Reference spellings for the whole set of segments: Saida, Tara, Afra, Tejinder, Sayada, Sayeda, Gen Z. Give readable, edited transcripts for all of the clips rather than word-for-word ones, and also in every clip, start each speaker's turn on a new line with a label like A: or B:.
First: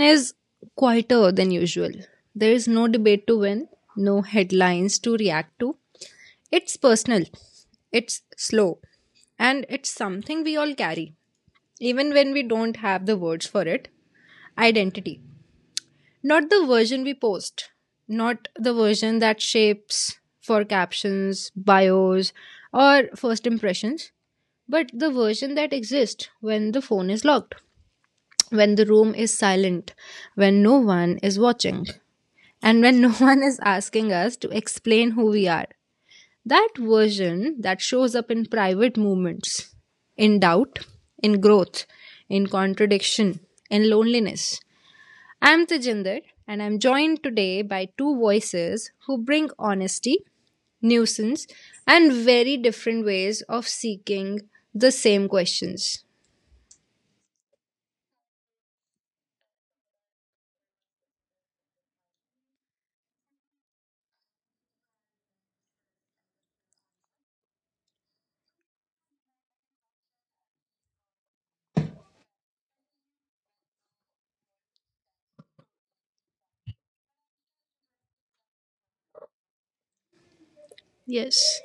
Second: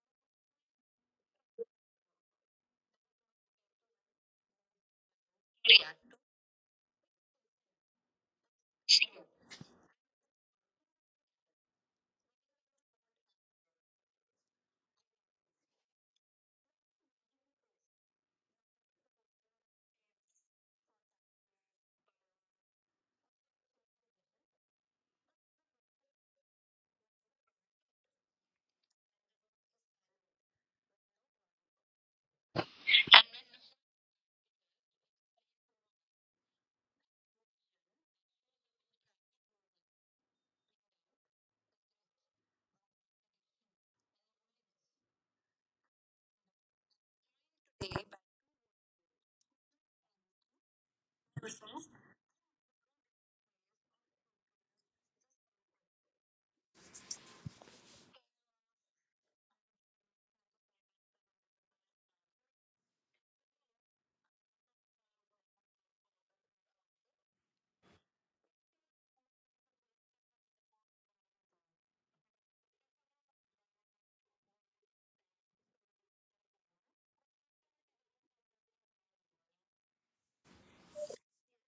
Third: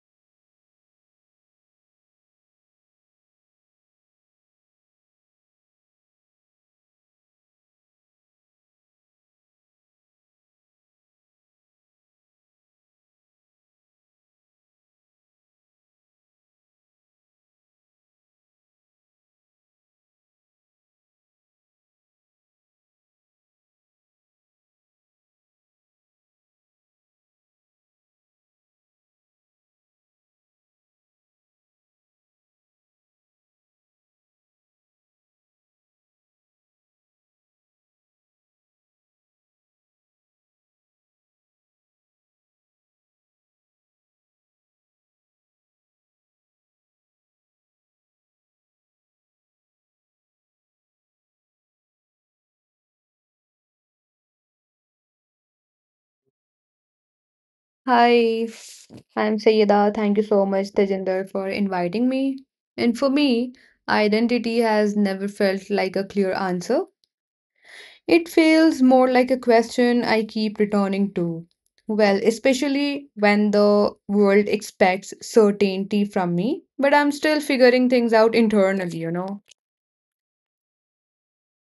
A: is quieter than usual. There is no debate to win, no headlines to react to. It's personal, it's slow, and it's something we all carry, even when we don't have the words for it. Identity. Not the version we post, not the version that shapes for captions, bios, or first impressions, but the version that exists when the phone is locked, when the room is silent, when no one is watching, and when no one is asking us to explain who we are. That version that shows up in private moments, in doubt, in growth, in contradiction, in loneliness. I'm Tejinder, and I'm joined today by two voices who bring honesty, nuisance, and very different ways of seeking the same questions.
B: Hi, I'm Sayeda. Thank you so much, Tejinder, for inviting me. And for me, identity has never felt like a clear answer. It feels more like a question I keep returning to. Well, especially when the world expects certainty from me, but I'm still figuring things out internally, you know.
A: Yes.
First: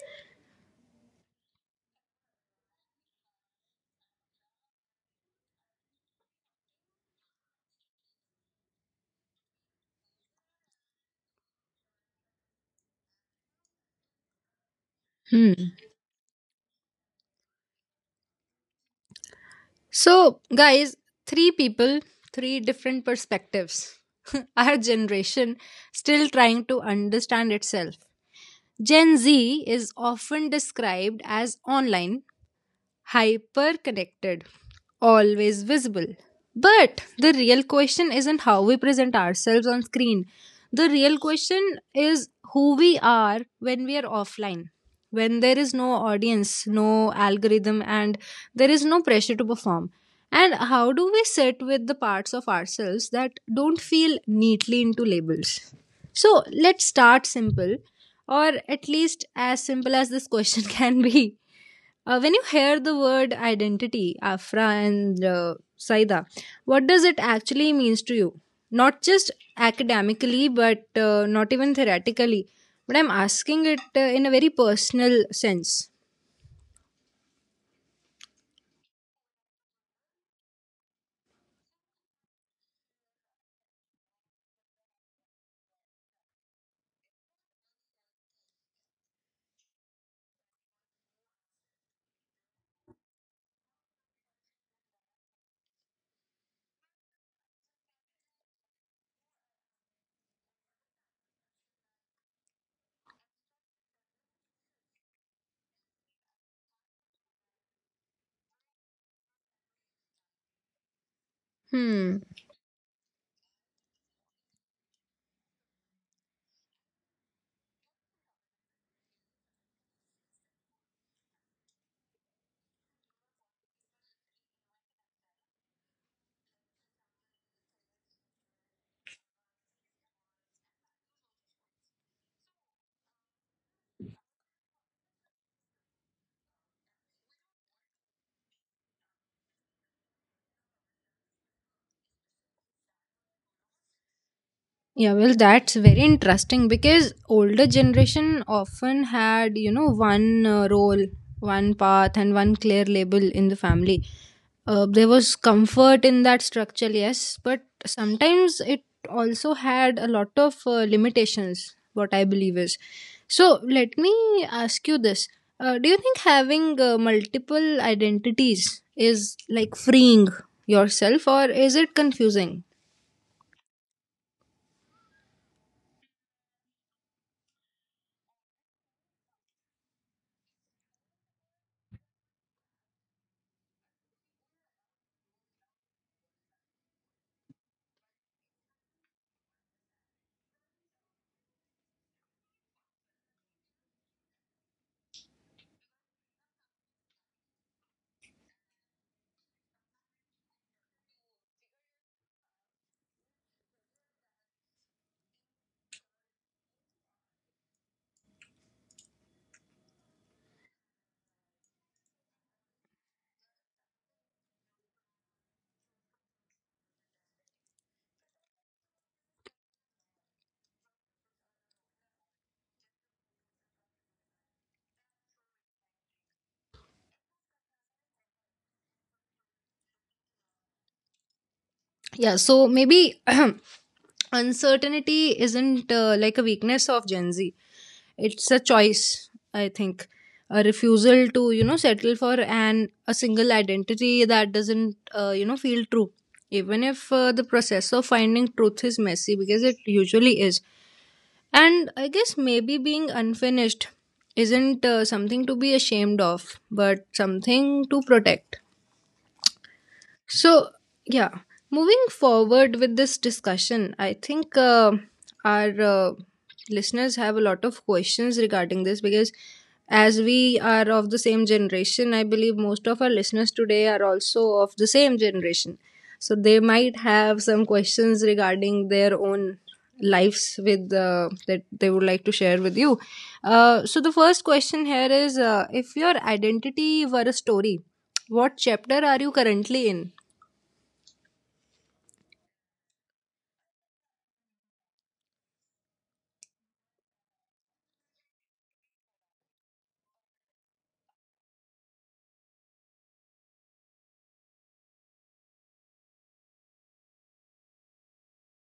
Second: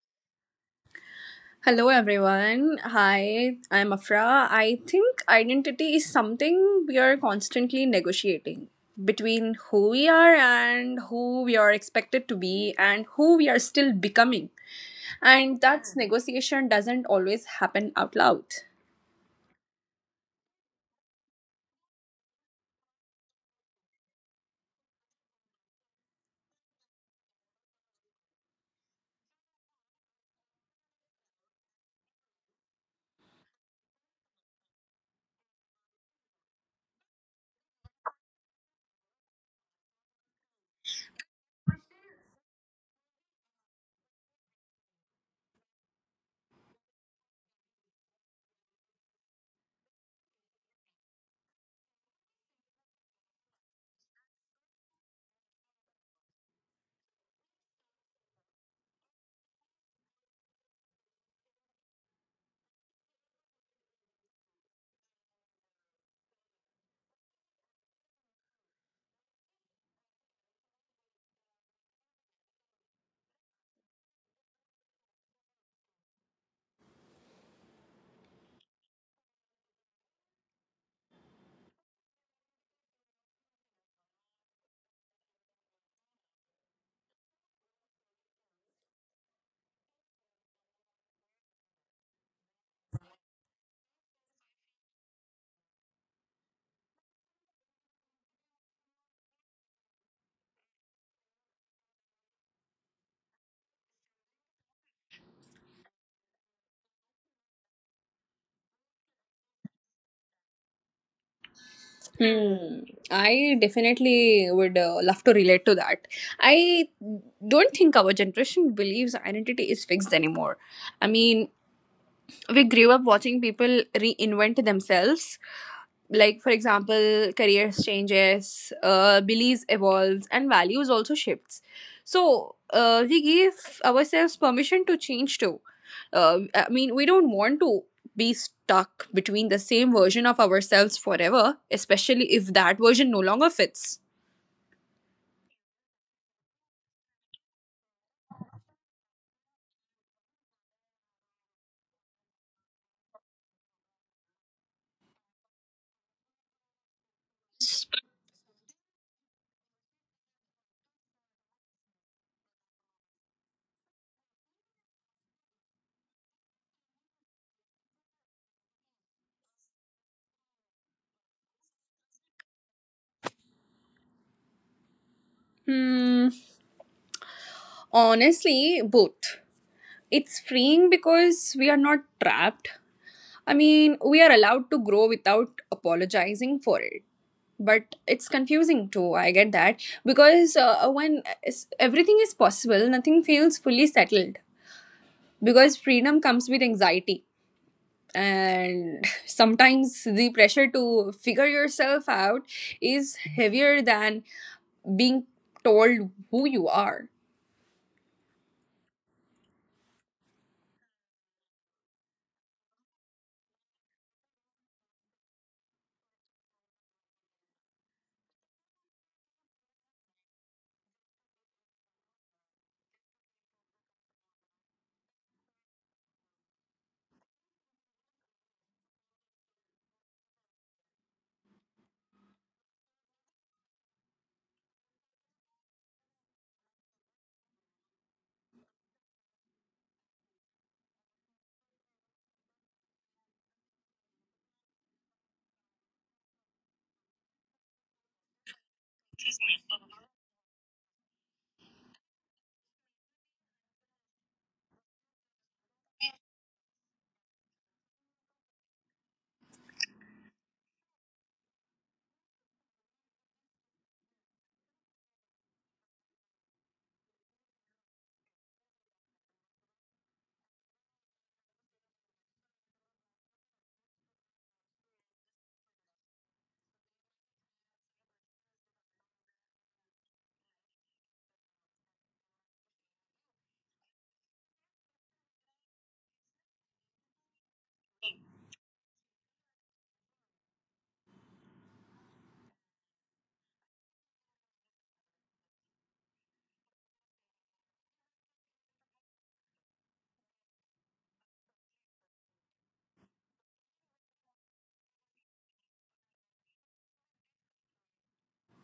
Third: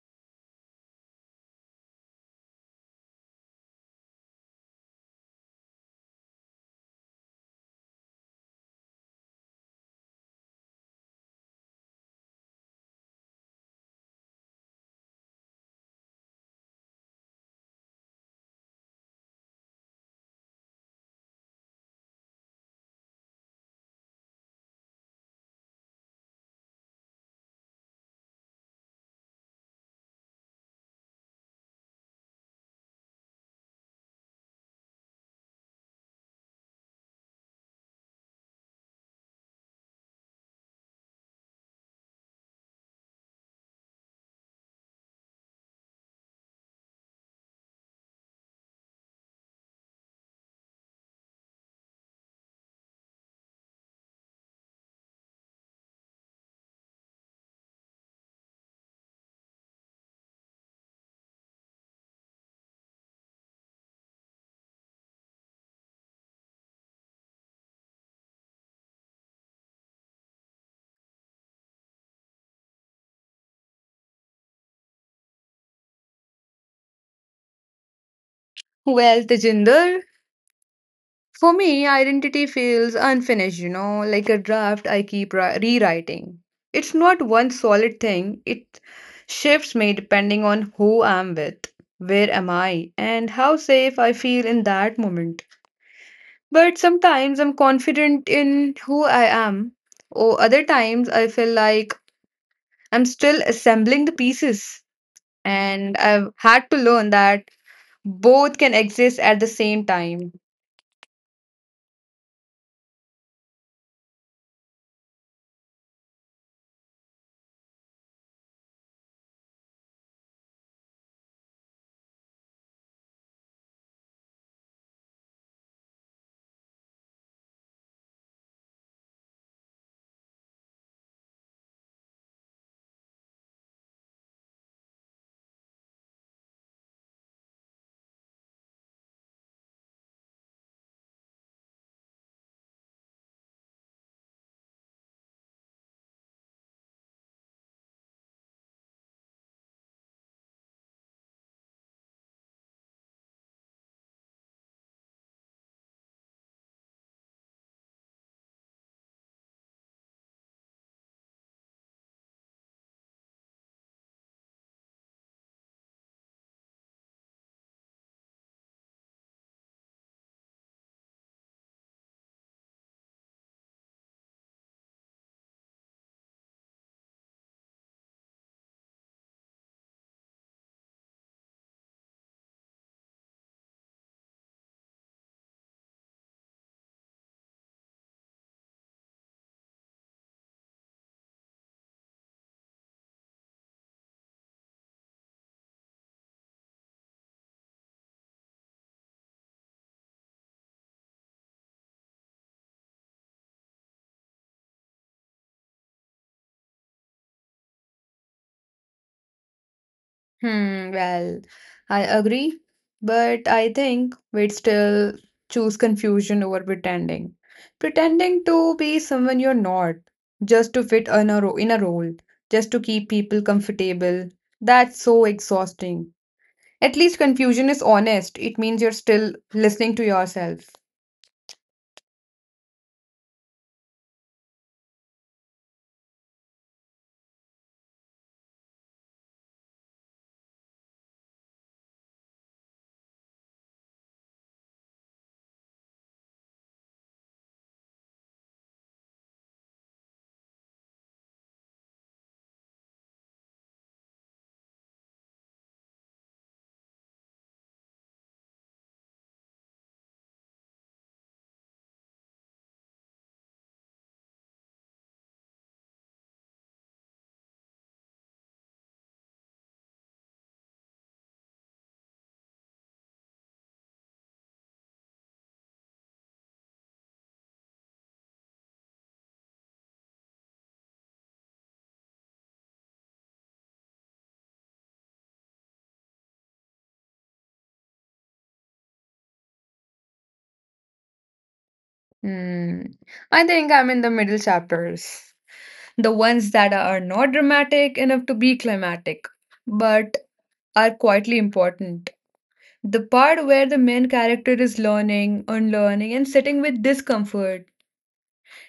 C: Hello, everyone. Hi, I'm Afra. I think identity is something we are constantly negotiating between who we are and who we are expected to be and who we are still becoming.
A: Hmm.
C: And that negotiation doesn't always happen out loud.
A: So, guys, three people, three different perspectives. Our generation still trying to understand itself. Gen Z is often described as online, hyper connected, always visible. But the real question isn't how we present ourselves on screen. The real question is who we are when we are offline, when there is no audience, no algorithm, and there is no pressure to perform. And how do we sit with the parts of ourselves that don't feel neatly into labels? So let's start simple, or at least as simple as this question can be. When you hear the word identity, Afra and Saida, what does it actually means to you? Not just academically, but not even theoretically. But I'm asking it in a very personal sense.
B: Well, Tejinder, for me, identity feels unfinished, you know, like a draft I keep rewriting. It's not one solid thing, it shifts me depending on who I'm with, where am I, and how safe I feel in that moment. But sometimes I'm confident in who I am, or other times I feel like I'm still assembling the pieces, and I've had to learn that both can exist at the same time.
A: Hmm.
C: Hmm. I definitely would love to relate to that. I don't think our generation believes identity is fixed anymore. I mean, we grew up watching people reinvent themselves, like for example careers changes, beliefs evolves and values also shifts. So we give ourselves permission to change too. I mean, we don't want to be stuck between the same version of ourselves forever, especially if that version no longer fits.
A: Yeah, well, that's very interesting because older generation often had, you know, one role, one path, and one clear label in the family. There was comfort in that structure, yes, but sometimes it also had a lot of limitations, what I believe is. So, let me ask you this. Do you think having multiple identities is like freeing yourself, or is it confusing?
C: hmm Honestly, both. It's freeing because we are not trapped. I mean, we are allowed to grow without apologizing for it. But it's confusing too, I get that. Because when everything is possible, nothing feels fully settled. Because freedom comes with anxiety. And sometimes the pressure to figure yourself out is heavier than being told who you are.
B: Well, I agree, but I think we'd still choose confusion over pretending. Pretending to be someone you're not, just to fit in a role, just to keep people comfortable. That's so exhausting. At least confusion is honest. It means you're still listening to yourself.
A: Yeah, so maybe uncertainty isn't like a weakness of Gen Z. It's a choice, I think. A refusal to, you know, settle for an a single identity that doesn't, you know, feel true, even if the process of finding truth is messy because it usually is. And I guess maybe being unfinished isn't something to be ashamed of, but something to protect. So, yeah, moving forward with this discussion, I think our listeners have a lot of questions regarding this, because as we are of the same generation, I believe most of our listeners today are also of the same generation. So, they might have some questions regarding their own lives with that they would like to share with you. So, the first question here is, if your identity were a story, what chapter are you currently in?
B: Hmm. I think I'm in the middle chapters. The ones that are not dramatic enough to be climatic, but are quietly important. The part where the main character is learning, unlearning, and sitting with discomfort.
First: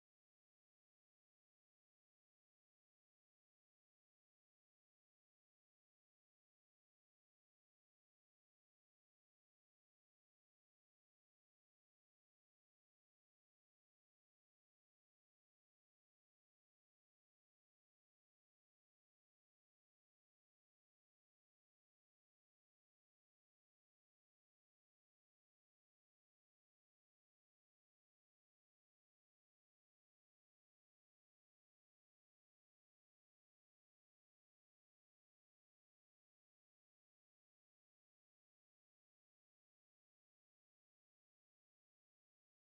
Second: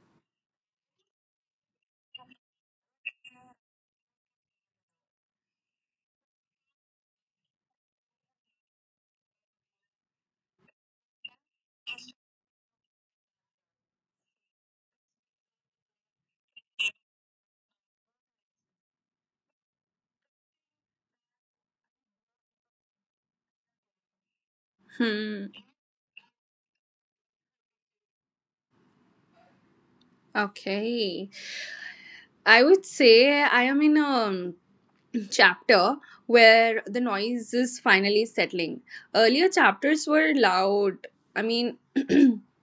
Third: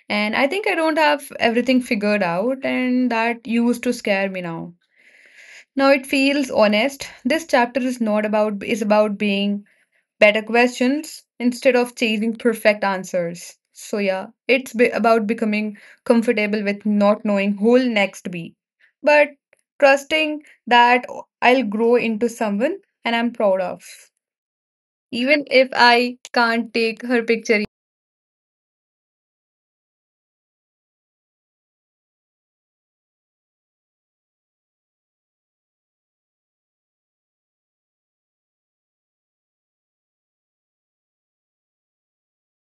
B: And I think I don't have everything figured out, and that used to scare me now. Now it feels honest. This chapter is not about is about being better questions instead of chasing perfect answers. So yeah, about becoming comfortable with not knowing who'll next be, but trusting that I'll grow into someone and I'm proud of. Even
C: Hmm.
B: if I can't take her picture,
C: Okay. I would say I am in a chapter where the noise is finally settling. Earlier chapters were loud. I mean, if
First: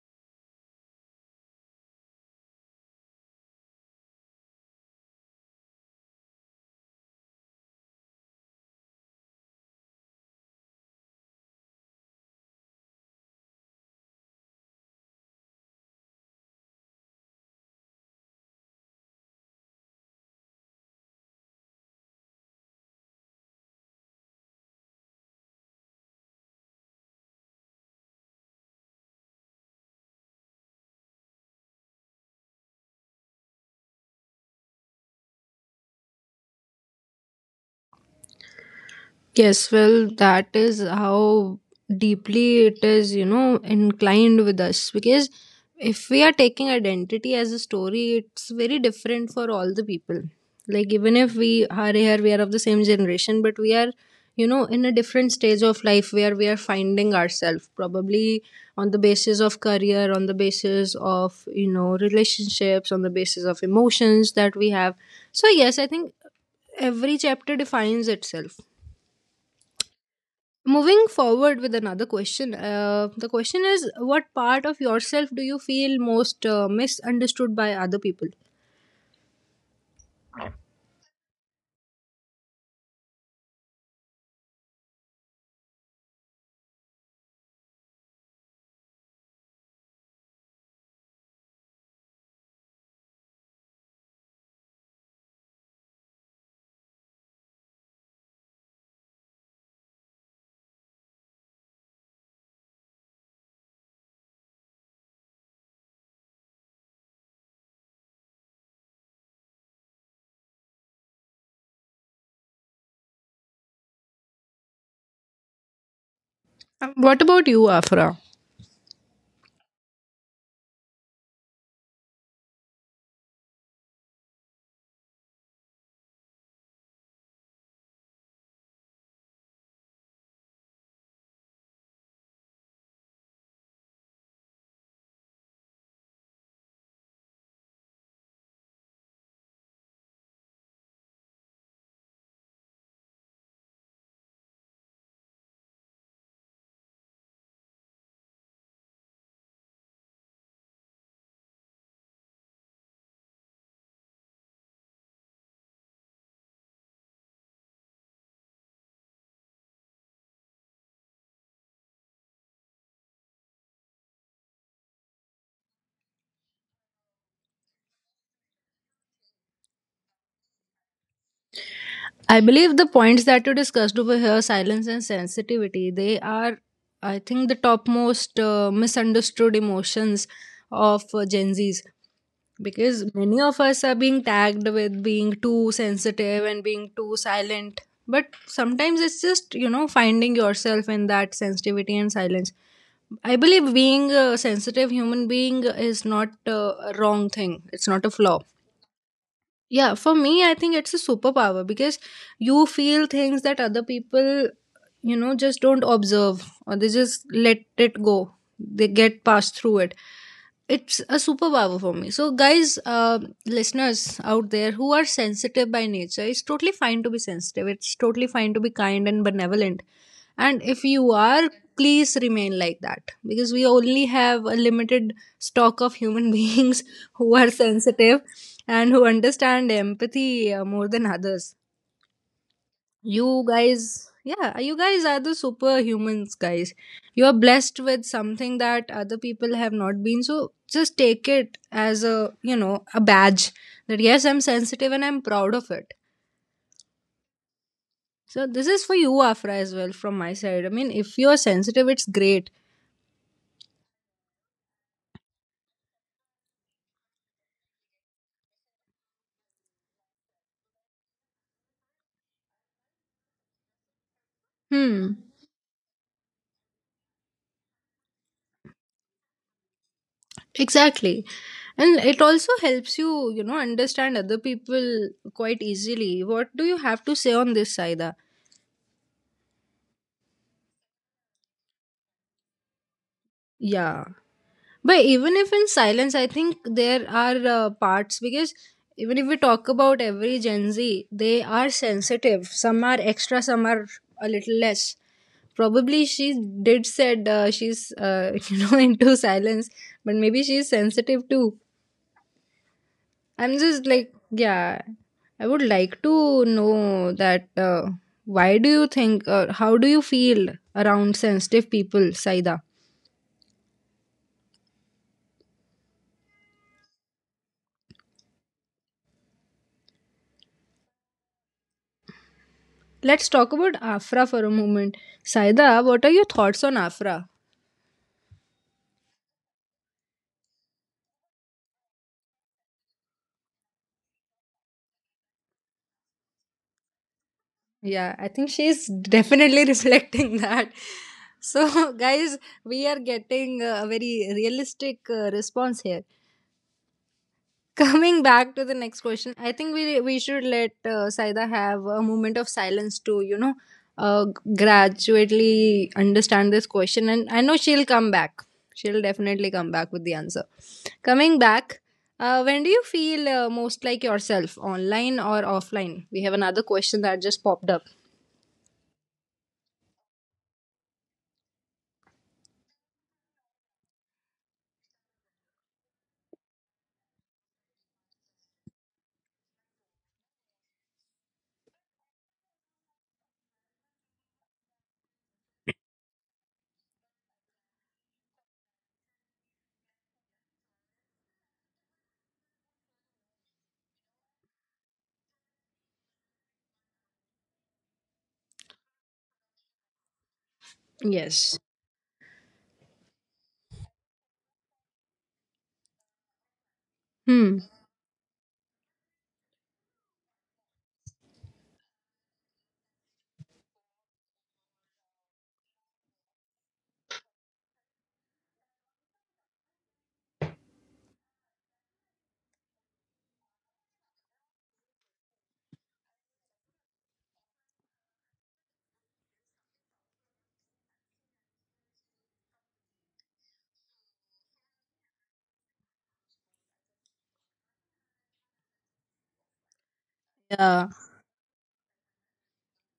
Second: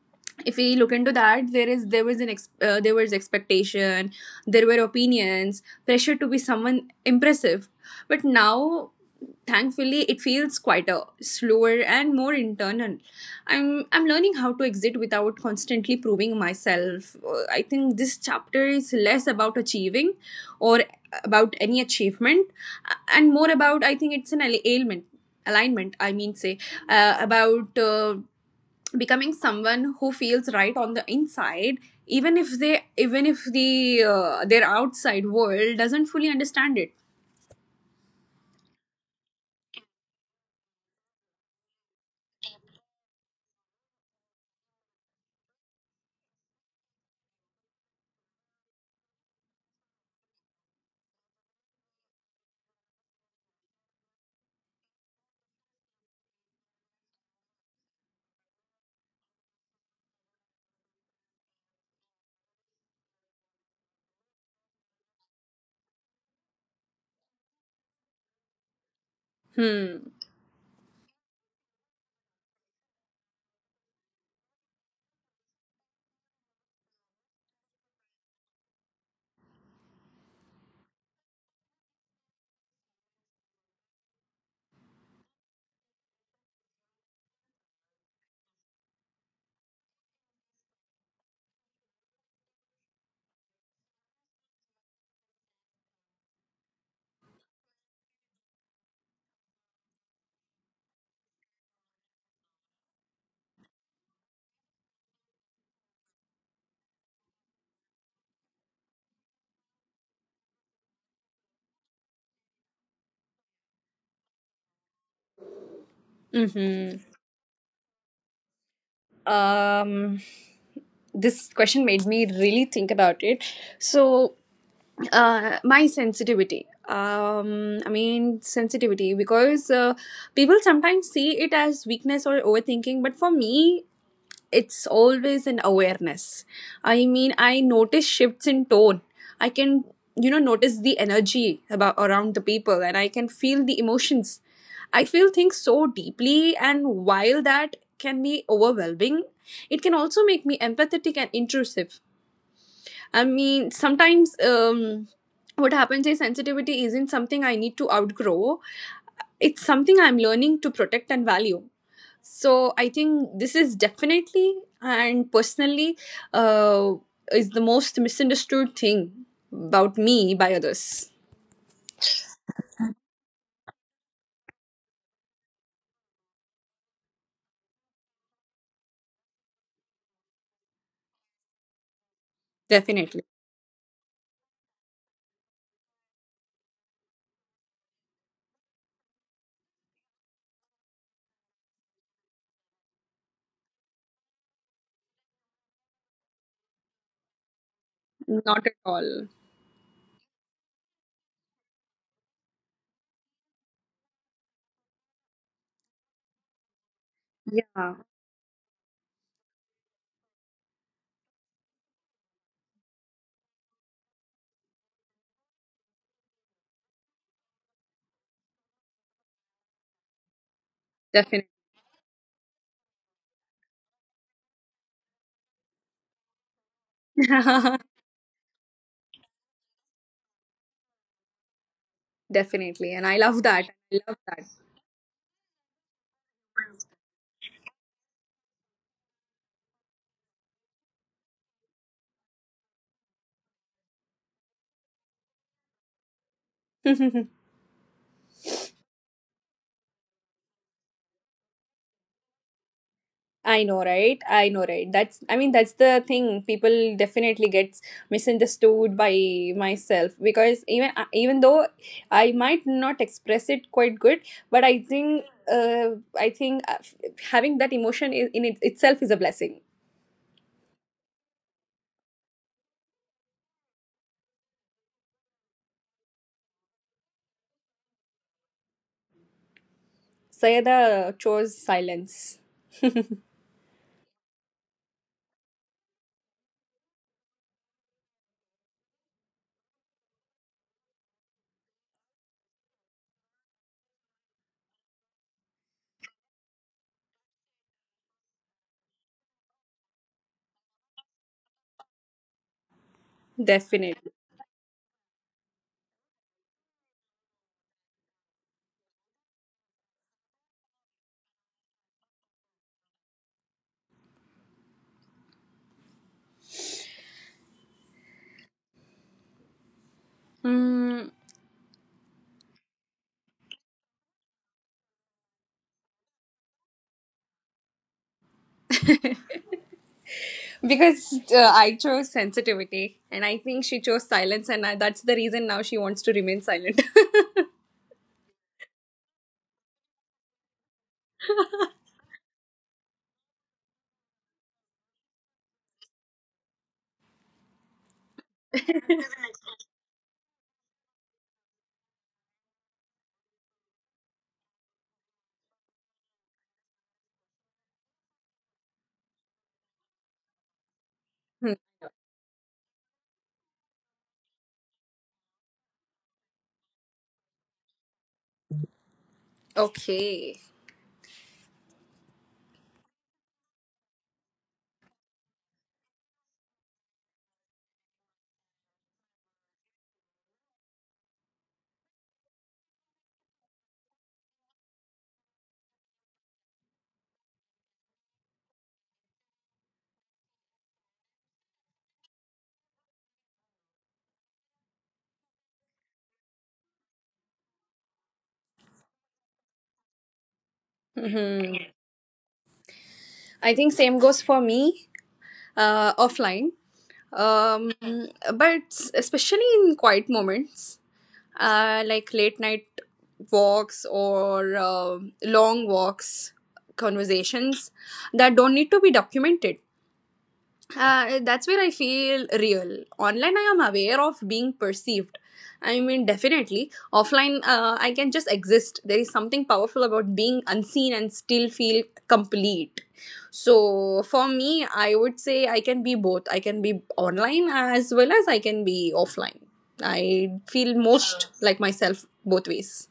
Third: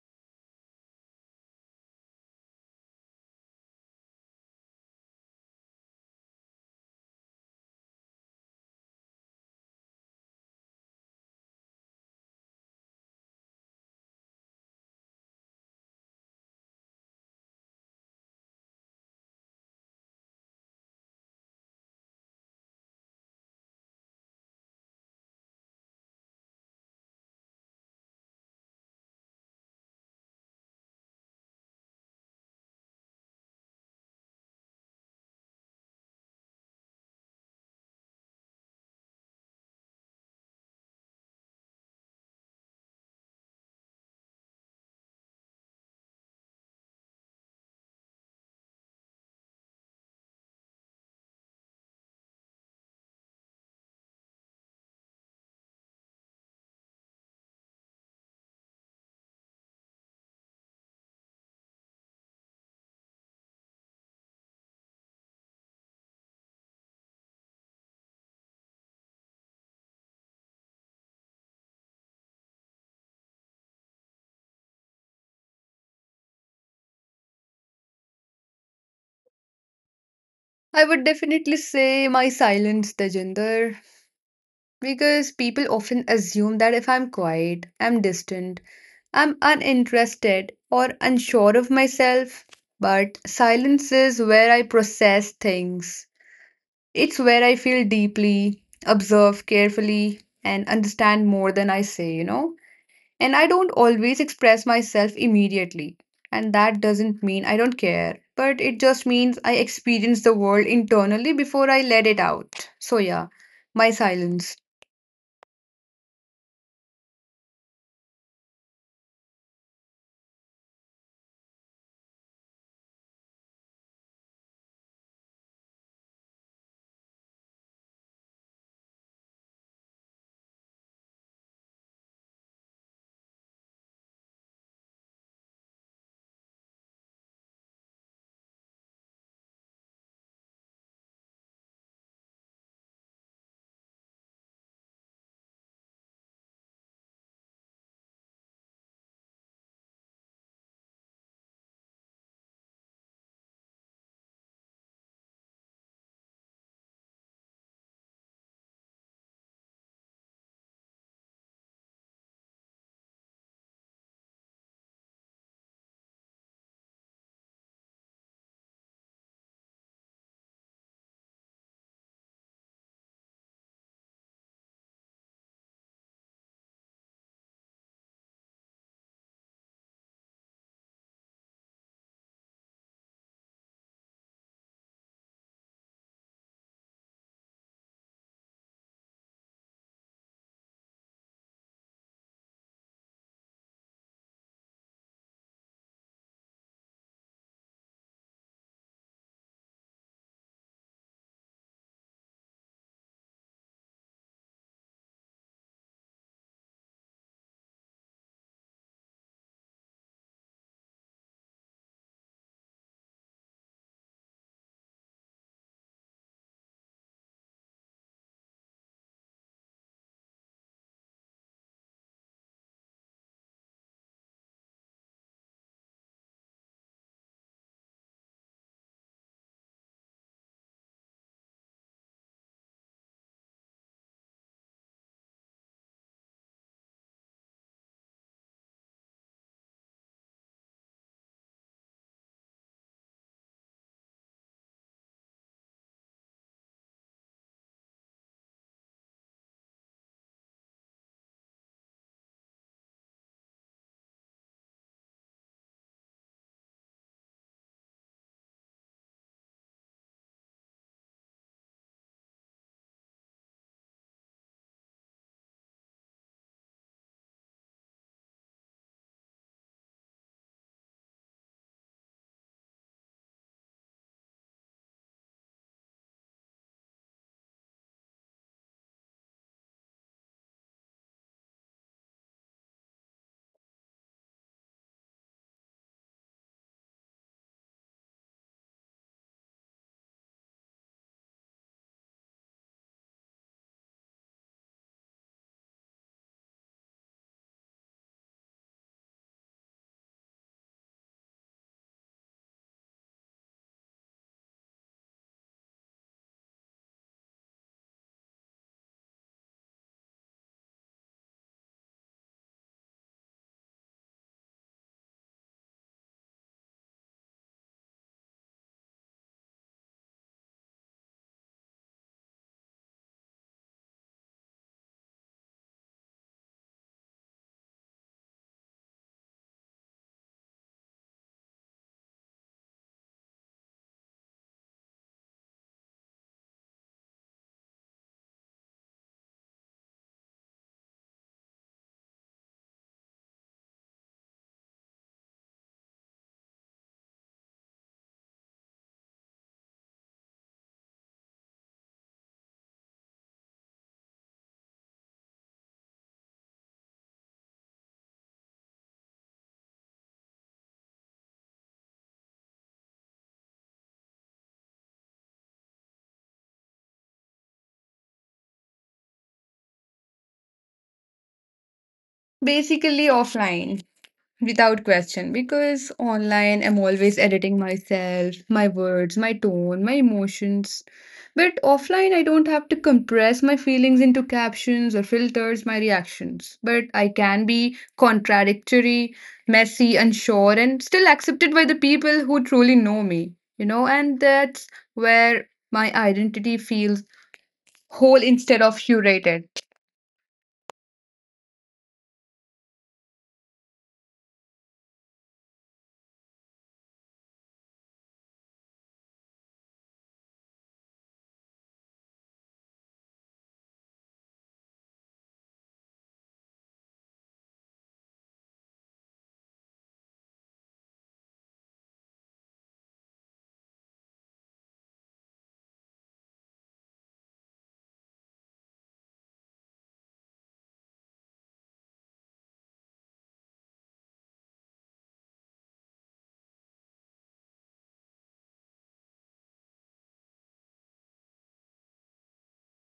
C: we look into that, there is there was an ex- there was expectation, there were opinions, pressure to be someone impressive. But now, thankfully, it feels quieter, slower and more internal. I'm learning how to exit without constantly proving myself. I think this chapter is less about achieving or about any achievement, and more about, I think, it's an al- ailment alignment I mean say about becoming someone who feels right on the inside, even if the their outside world doesn't fully understand it.
A: Yes, well, that is how deeply it is, you know, inclined with us. Because if we are taking identity as a story, it's very different for all the people. Like, even if we are here, we are of the same generation, but we are, you know, in a different stage of life where we are finding ourselves, probably on the basis of career, on the basis of, you know, relationships, on the basis of emotions that we have. So, yes, I think every chapter defines itself.
C: hmm
A: Moving forward with another question, the question is, what part of yourself do you feel most misunderstood by other people?
B: I would definitely say my silence, Tejinder, because people often assume that if I'm quiet, I'm distant, I'm uninterested, or unsure of myself. But silence is where I process things. It's where I feel deeply, observe carefully, and understand more than I say, you know? And I don't always express myself immediately. And that doesn't mean I don't care, but it just means I experience the world internally before I let it out. So, yeah, my silence.
A: Um,
C: mhm.
A: What about you, Afra?
C: um this question made me really think about it. So my sensitivity. I mean, sensitivity, because people sometimes see it as weakness or overthinking, but for me it's always an awareness. I mean, I notice shifts in tone. I can, you know, notice the energy about around the people, and I can feel the emotions. I feel things so deeply, and while that can be overwhelming, it can also make me empathetic and intrusive. I mean, sometimes what happens is sensitivity isn't something I need to outgrow. It's something I'm learning to protect and value. So I think this is definitely and personally, uh, is the most misunderstood thing about me by others.
A: I believe the points that you discussed over here, silence and sensitivity, they are, I think, the topmost misunderstood emotions of Gen Zs, because
C: Definitely.
A: many of us are being tagged with being too sensitive and being too silent. But sometimes it's just, you know, finding yourself in that sensitivity and silence. I believe being a sensitive human being is not a wrong thing, it's not a flaw.
C: Not at all.
A: Yeah, for me, I think it's a superpower, because you feel things that other people, you know, just don't observe, or they just let
C: Yeah,
A: it go. They get passed through it. It's a superpower for me. So, guys, listeners out there who are sensitive by nature, it's totally fine to be sensitive. It's totally fine to be kind and benevolent. And if you are,
C: definitely.
A: please remain like that, because we only have a limited stock of human beings who are sensitive and who understand empathy more than others.
C: Definitely. And I
A: You
C: love that. I
A: guys,
C: love
A: yeah, you guys are the superhumans, guys. You are blessed with something that other people have not been. So just take it as a, you know, a badge that yes, I'm sensitive and I'm proud of it.
C: that.
A: So this is for you, Afra, as well, from my side. I mean, if you're sensitive, it's great.
C: I know, right? I know, right? That's, I mean, that's the thing. People definitely gets misunderstood by myself, because even even though I might not express it quite good, but I
A: Hmm.
C: think uh, I think uh, having that emotion in it itself is a blessing.
A: Exactly. And it also helps you, you know, understand other people quite easily. What do you have to say on this, Saida?
C: Sayada chose silence,
A: Yeah. But even if in silence, I think there are parts, because even if we talk about every Gen Z, they are sensitive. Some are extra, some are a little less. Probably she did said, she's you know, into silence, but maybe she's sensitive too. I'm just like
C: definitely.
A: yeah. I would like to know that, why do you think, or how do you feel around sensitive people, Saida?
C: Mm,
A: Let's talk about Afra for a moment. Saida, what are your thoughts on Afra?
C: because I chose sensitivity, and I think she chose silence, and I, that's the reason now she wants to remain silent.
A: Yeah, I think she's definitely reflecting that. So, guys, we are getting a very realistic response here. Coming back to the next question, I think we should let Saida have a moment of silence to, you know, uh, gradually understand this question, and I know she'll come back. She'll definitely come back with the answer. Coming back, when do you feel most like yourself, online or offline? We have another question that just popped up.
C: Okay.
B: Basically, offline. Without question, because online I'm always editing myself, my words, my tone, my emotions. But offline, I don't have to compress my feelings into captions or filters my reactions. But I can be contradictory, messy, unsure, and still accepted by the people who truly know me, you know, and that's where my identity feels whole instead of curated.
A: Yes.
C: Mhm. I think same goes for me, offline.
A: Hmm.
C: Um, but especially in quiet moments, like late night walks or long walks, conversations that don't need to be documented, that's where I feel real. Online, I am aware of being perceived. I mean, definitely. Offline, I can just exist. There is something powerful about being unseen and still feel complete. So, for me, I would say I can be both. I can be online as well as I can be offline. I feel
A: Yeah.
C: most like myself both ways.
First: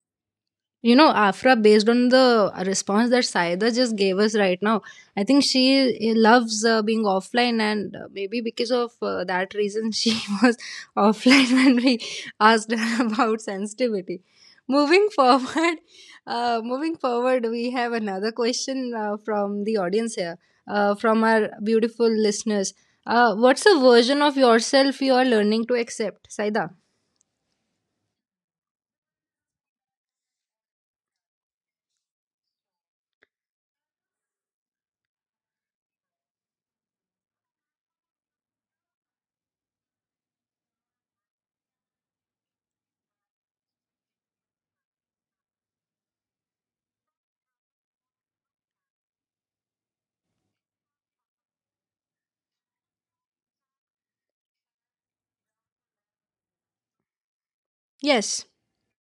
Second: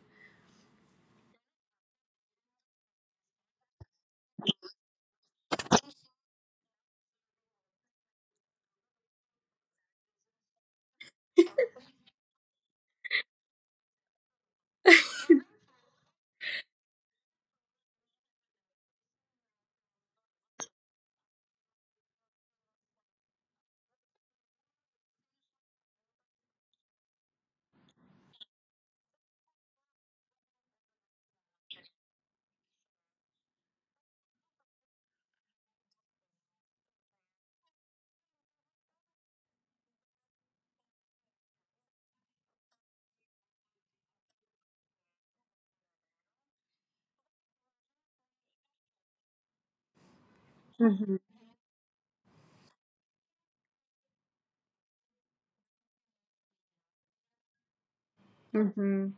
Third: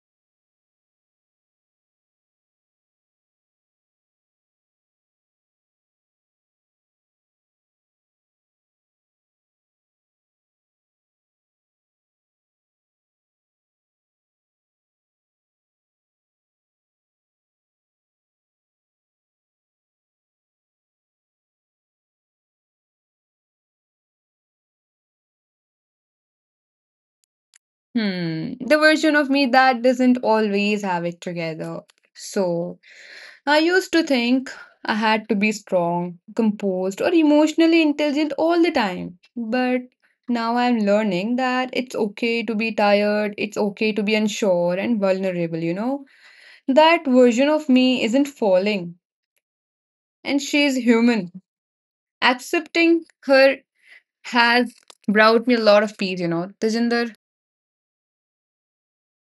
A: You know, Afra, based on the response that Saida just gave us right now, I think she loves being offline, and maybe because of that reason, she was offline when we asked her about sensitivity. Moving forward, we have another question from the audience here, from our beautiful listeners. What's a version of yourself you are learning to accept, Saida?
B: Hmm, the version of me that doesn't always have it together. So, I used to think I had to be strong, composed, or emotionally intelligent all the time. But now I'm learning that it's okay to be tired, it's okay to be unsure and vulnerable, you know? That version of me isn't falling, and she's
C: Mhm,
B: human. Accepting her has brought me a lot of peace, you know, Tejinder.
A: Yes.
C: mhm.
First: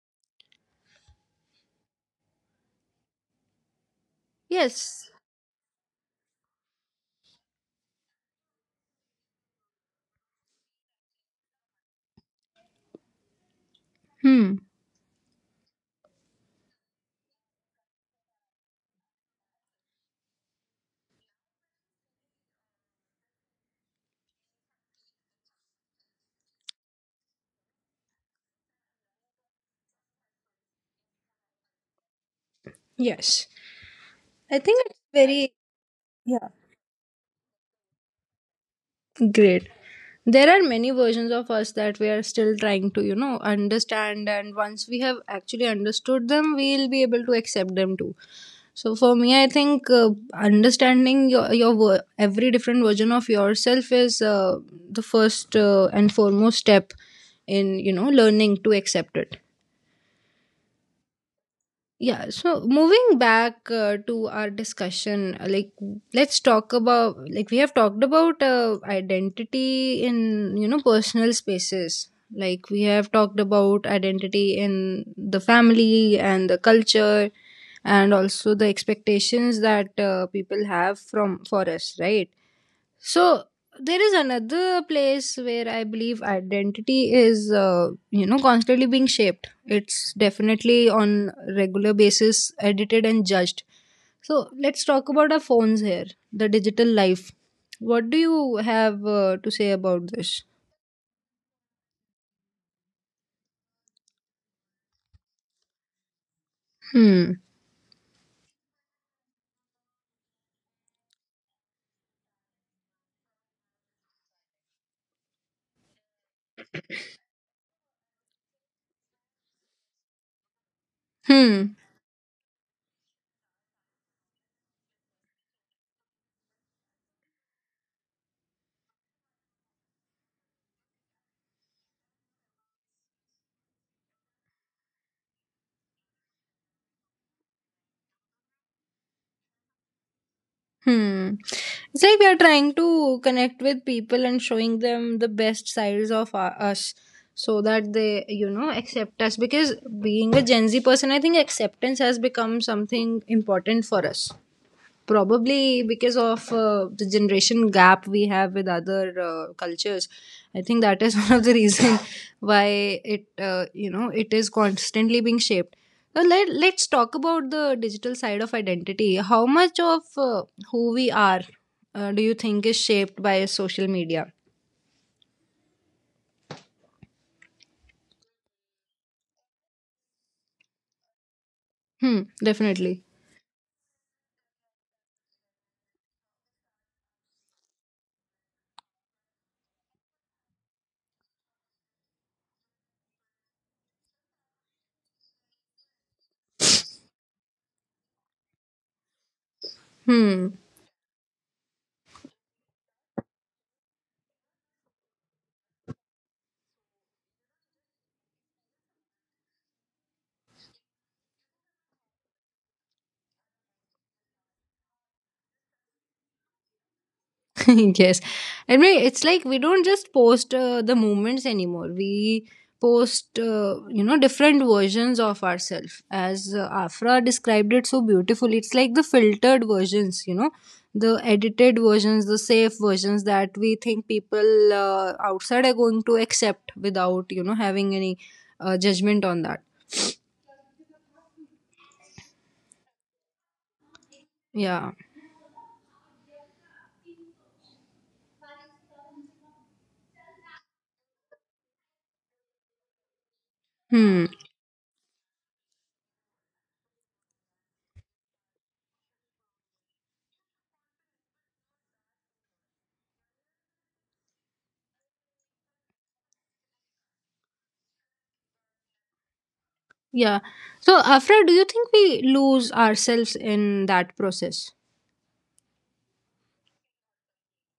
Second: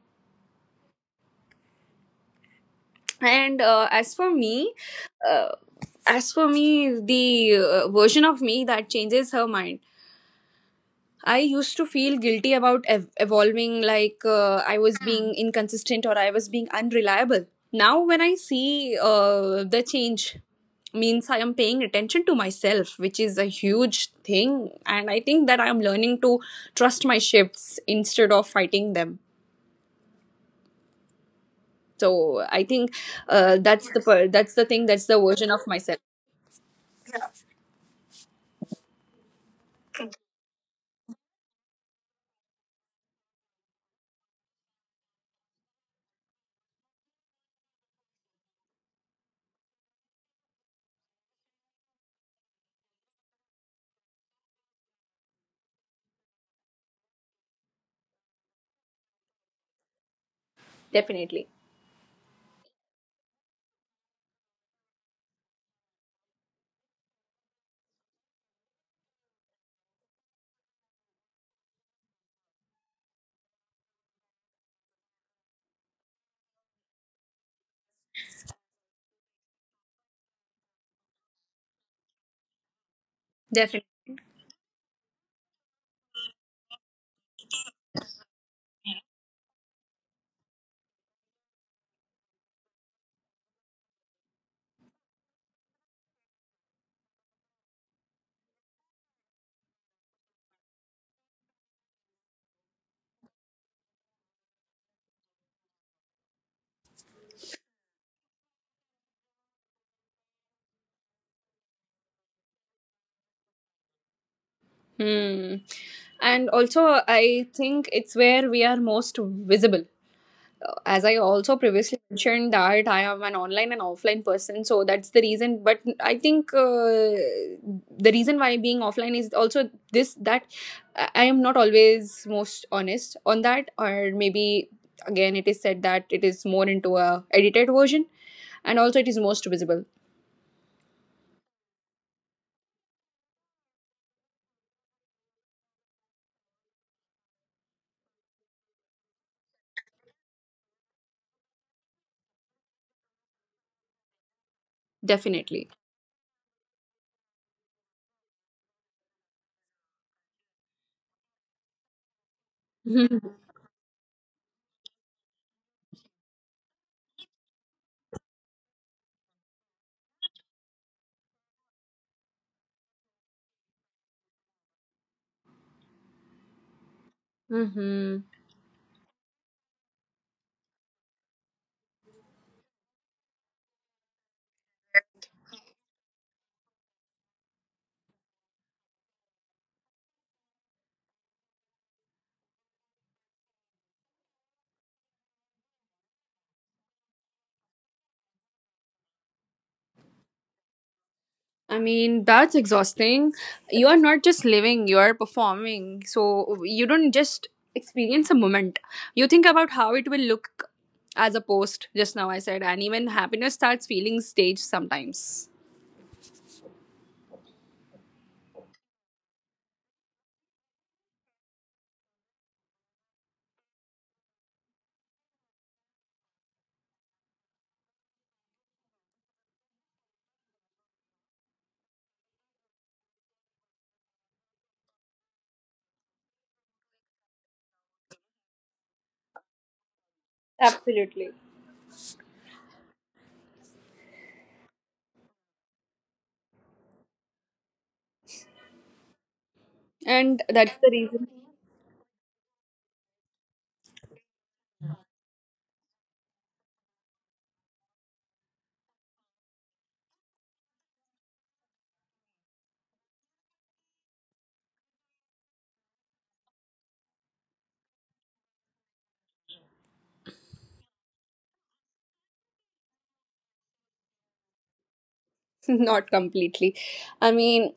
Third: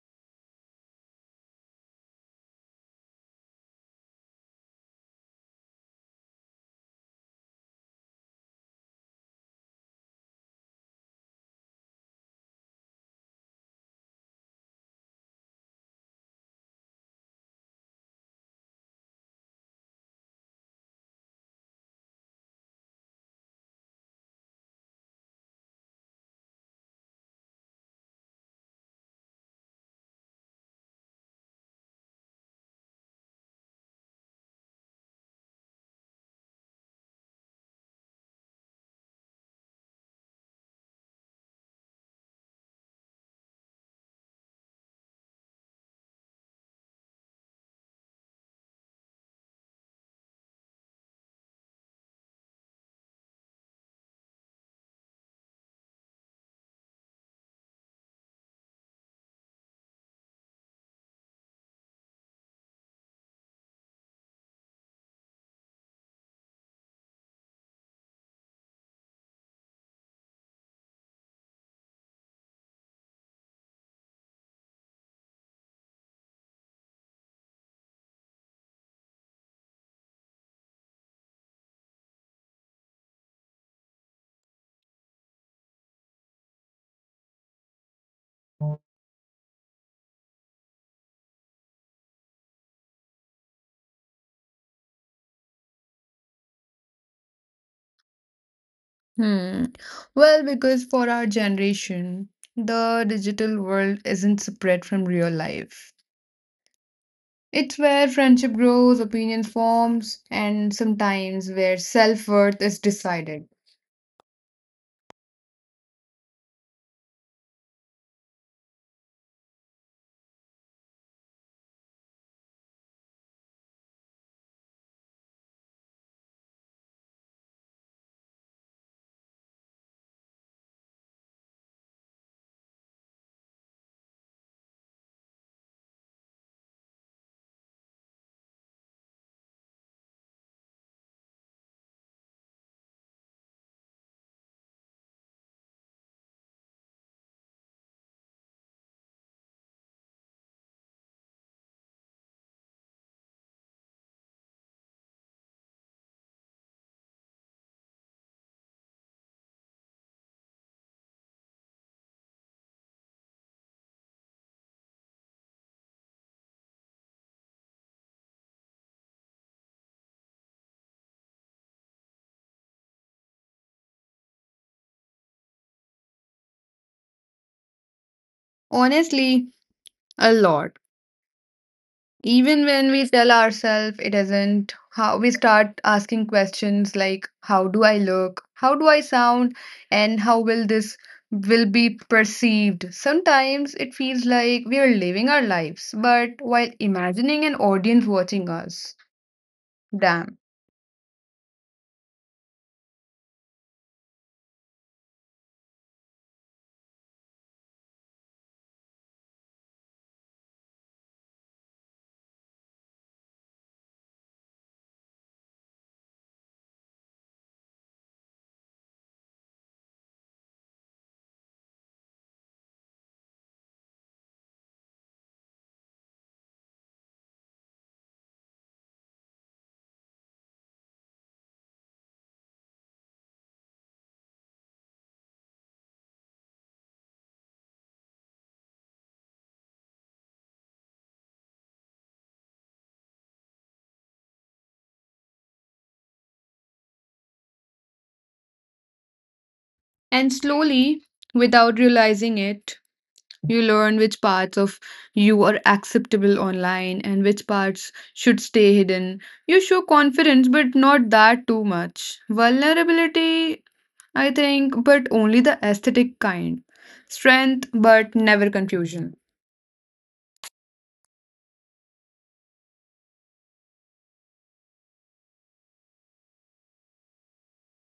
C: And as for me,
A: Yes.
C: uh, As for me, the version of me that changes her mind. I used to feel guilty about evolving, like
A: Hmm.
C: I was being inconsistent or I was being unreliable. Now, when I see the change, means I am paying attention to myself, which is a huge thing. And I think that I am learning to trust my shifts instead of fighting them. So I think
A: Yes.
C: that's the per- that's the
A: I
C: thing that's
A: think
C: the
A: it's
C: version of
A: very,
C: myself.
A: yeah, great. There are many versions of us that we are still trying to, you know, understand, and once we have actually understood them, we'll be able to accept them too. So for me, I think understanding every different version of yourself is the first and foremost step in, you know, learning to accept it.
C: Definitely,
A: Yeah, so moving back to our discussion, like let's talk about, like we have talked about identity in, you know, personal spaces. Like we have talked about identity in the family and the culture, and also the expectations that people have from for us, right? So
C: definitely.
A: there is another place where I believe identity is, you know, constantly being shaped. It's definitely on regular basis edited and judged. So let's talk about our phones here, the digital life. What do you have to
B: Hmm.
A: say about
B: Well,
A: this?
B: because for our generation, the digital world isn't separate from real life.
A: Hmm.
B: It's where friendship grows, opinions forms, and sometimes where self-worth is decided.
C: Hmm. And also, I think it's where we are most visible. As I also
A: Hmm.
C: previously mentioned, that I am an online and offline person, so that's the reason. But I think the reason why being offline is also this, that I am not always most honest on that, or maybe again it is said that it is more into a edited version, and also it is most visible.
A: Hmm. It's like we are trying to connect with people and showing them the best sides of us, so that they, you know, accept us. Because being a Gen Z person, I think acceptance has become something important for us,
C: Definitely.
A: probably because of the generation gap we have with other cultures. I think that is one of the reason why it, you know, it is constantly being shaped. Now, let's talk about the digital side of identity. How much of who we are do you think is shaped by social media?
C: Mm-hmm.
B: Honestly, a lot.
A: Hmm.
B: Even when we
A: Definitely.
B: tell ourselves it isn't, how we start asking questions like how do I look, how do I sound, and how will this will be perceived. Sometimes it feels like we are living our lives, but while imagining an audience watching us. Damn.
A: Hmm.
C: I mean, that's exhausting. You are not just living, you are performing. So you don't just experience a moment. You think about how it will look as a post, just now I said, and even happiness starts feeling staged sometimes.
A: Yes. And it's like we don't just post the moments anymore. We post, you know, different versions of ourselves, as Afra described it so beautifully. It's like the filtered versions, you know, the edited versions, the safe versions that we think people outside are going to accept without, you know, having any judgment on that.
C: Absolutely.
A: Yeah.
B: And
C: And that's the
B: slowly,
C: reason.
B: without realizing it, you learn which
A: Hmm.
B: parts of you are acceptable online and which parts should stay hidden. You show confidence, but not that too much. Vulnerability, I think, but only the aesthetic kind. Strength, but never confusion.
A: Yeah, so Afra, do you think we lose ourselves in that process?
C: Not completely. I mean,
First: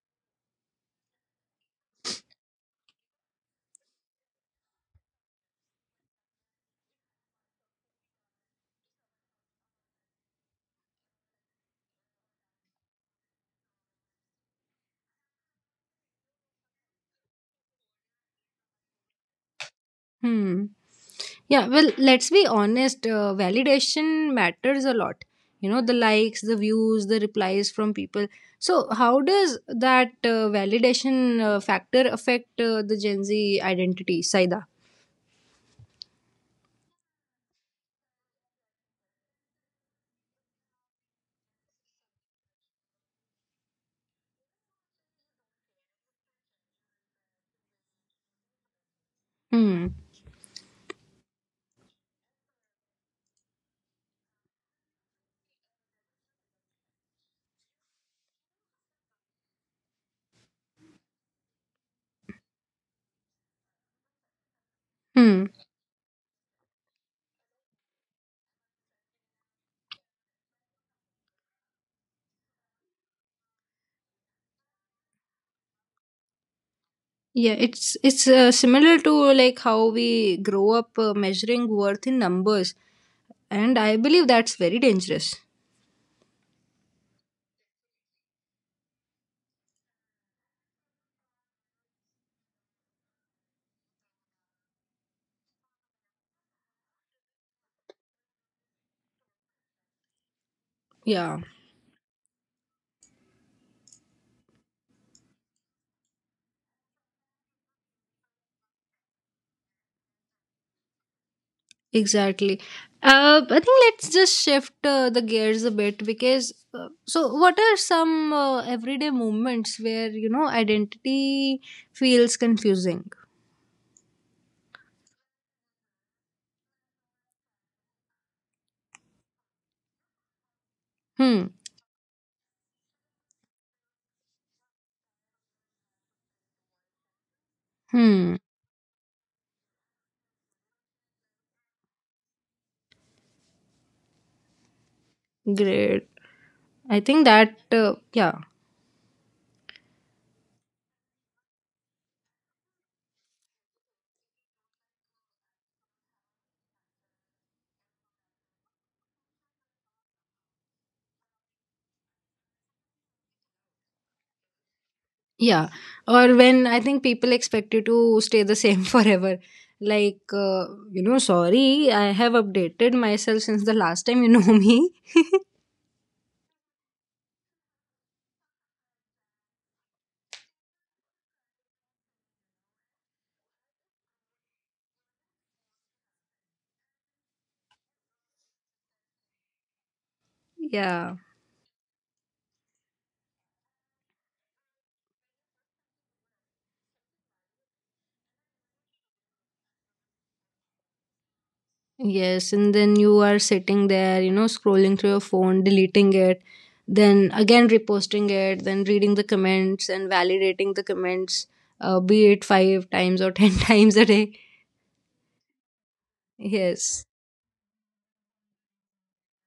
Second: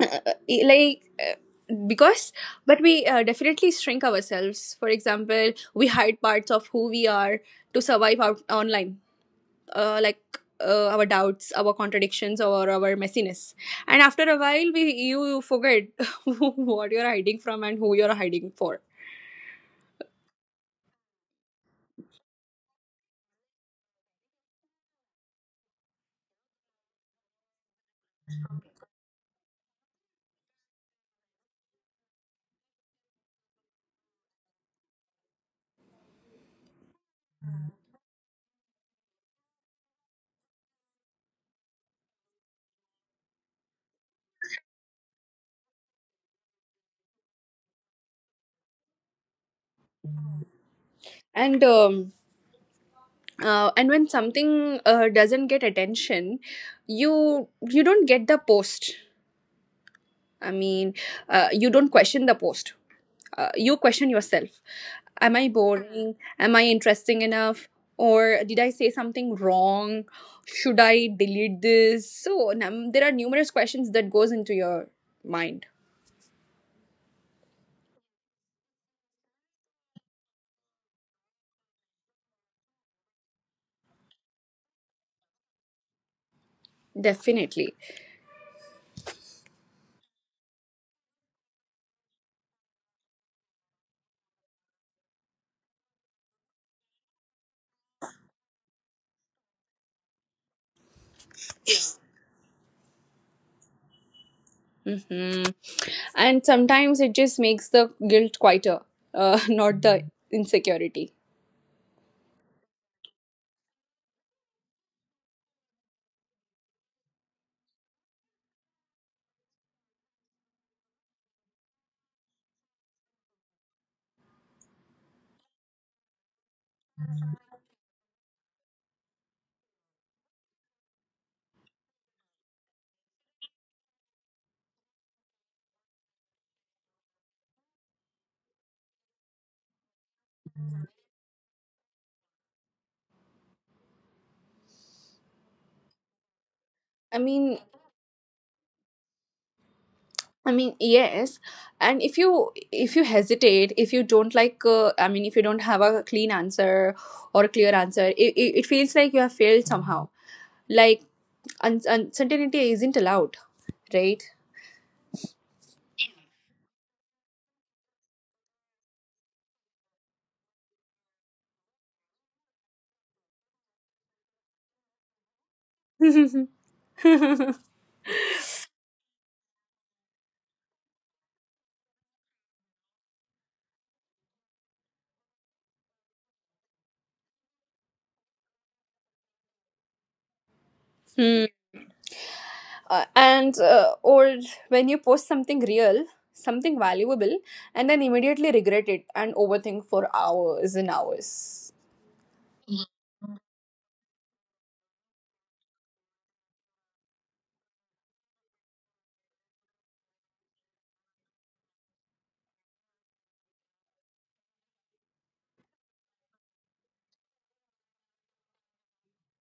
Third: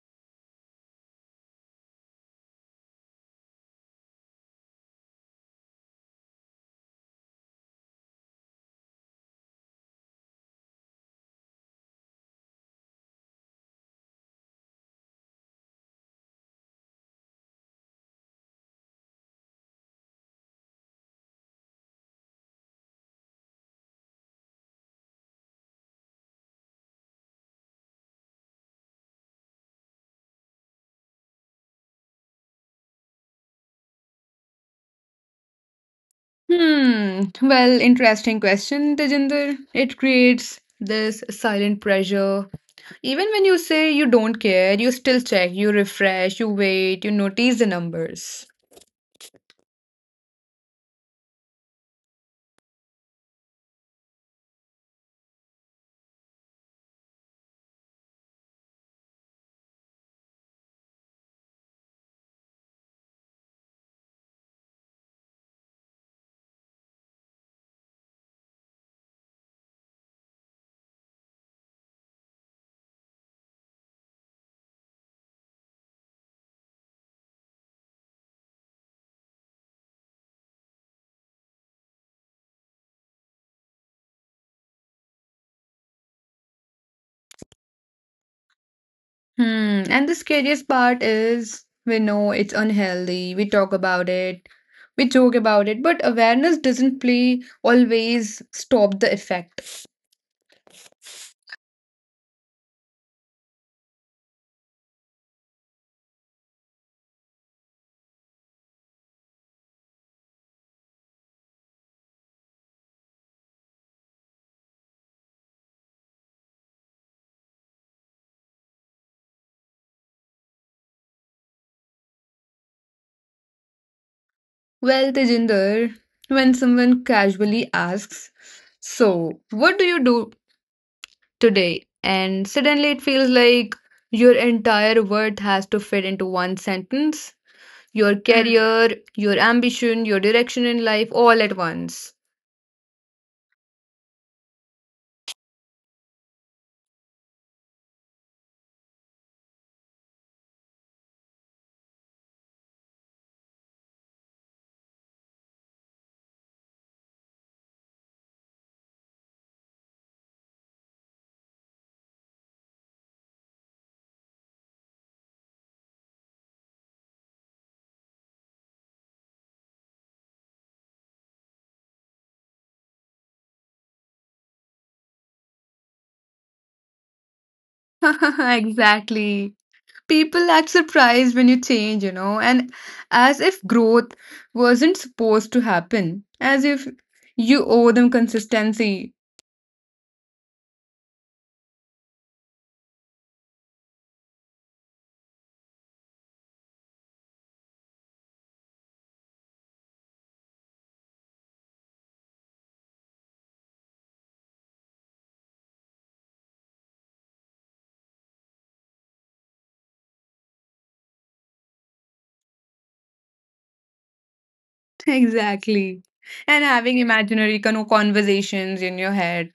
C: uh, uh, like, uh, because, but we definitely shrink ourselves. For example, we hide parts of who we are to survive out online, like our doubts, our contradictions, or our messiness. And after a while, we you forget what you're hiding from and who you're hiding for.
A: Hmm. Yeah, well, let's be honest. Validation matters a lot. You know, the likes, the views, the replies from people. So, how does that validation factor affect the Gen Z identity, Saida?
B: Hmm. Well, interesting question, Tejinder. It creates this silent pressure. Even when you say you don't care, you still check, you refresh, you wait, you notice the numbers.
A: Hmm.
C: And um, and when something doesn't get attention, you don't get the post. I mean, you don't question the post. You question yourself. Am
A: Hmm.
C: I boring? Am I interesting enough? Or did I say something wrong? Should I delete this? So there are numerous questions that goes into your mind.
A: Yeah, it's similar to, like, how we grow up measuring worth in numbers, and I believe that's very dangerous.
C: Definitely.
B: Hmm. And the scariest part is we know it's unhealthy. We talk about it. We joke about it. But awareness doesn't play always stop the effect.
A: Yeah.
C: hmm And sometimes it just makes the guilt quieter, not the insecurity.
A: Exactly. I think let's just shift the gears a bit because. So what are some everyday moments where identity feels confusing?
B: Well, Tejinder, when someone casually asks, so, what do you do
A: Hmm.
B: today? And suddenly it feels like your entire world has to fit into one sentence. Your
A: Hmm.
B: career, your ambition, your direction in life, all at once.
A: Great. I
C: I
A: think that.
C: mean,
A: Uh, Yeah.
C: I mean, yes. And if you hesitate, if you don't like, I mean, if you don't have a clean answer or a clear answer, it feels like you have failed somehow. Like uncertainty isn't allowed, right?
A: Yeah. Or when I think people expect you to stay the same forever. Like you know, sorry, I have updated myself since the last time me.
B: Exactly. People act surprised when you change, you know, and as if growth wasn't supposed to happen, as if you owe them consistency.
A: Yeah.
C: Hmm. And Or when you post something real, something valuable, and then immediately regret it and overthink for hours and hours.
A: Yes, and then you are sitting there, you know, scrolling through your phone, deleting it, then again reposting it, then reading the comments and validating the comments, be it five times or ten times a day.
B: Exactly. And having
A: Yes.
B: imaginary conversations in your head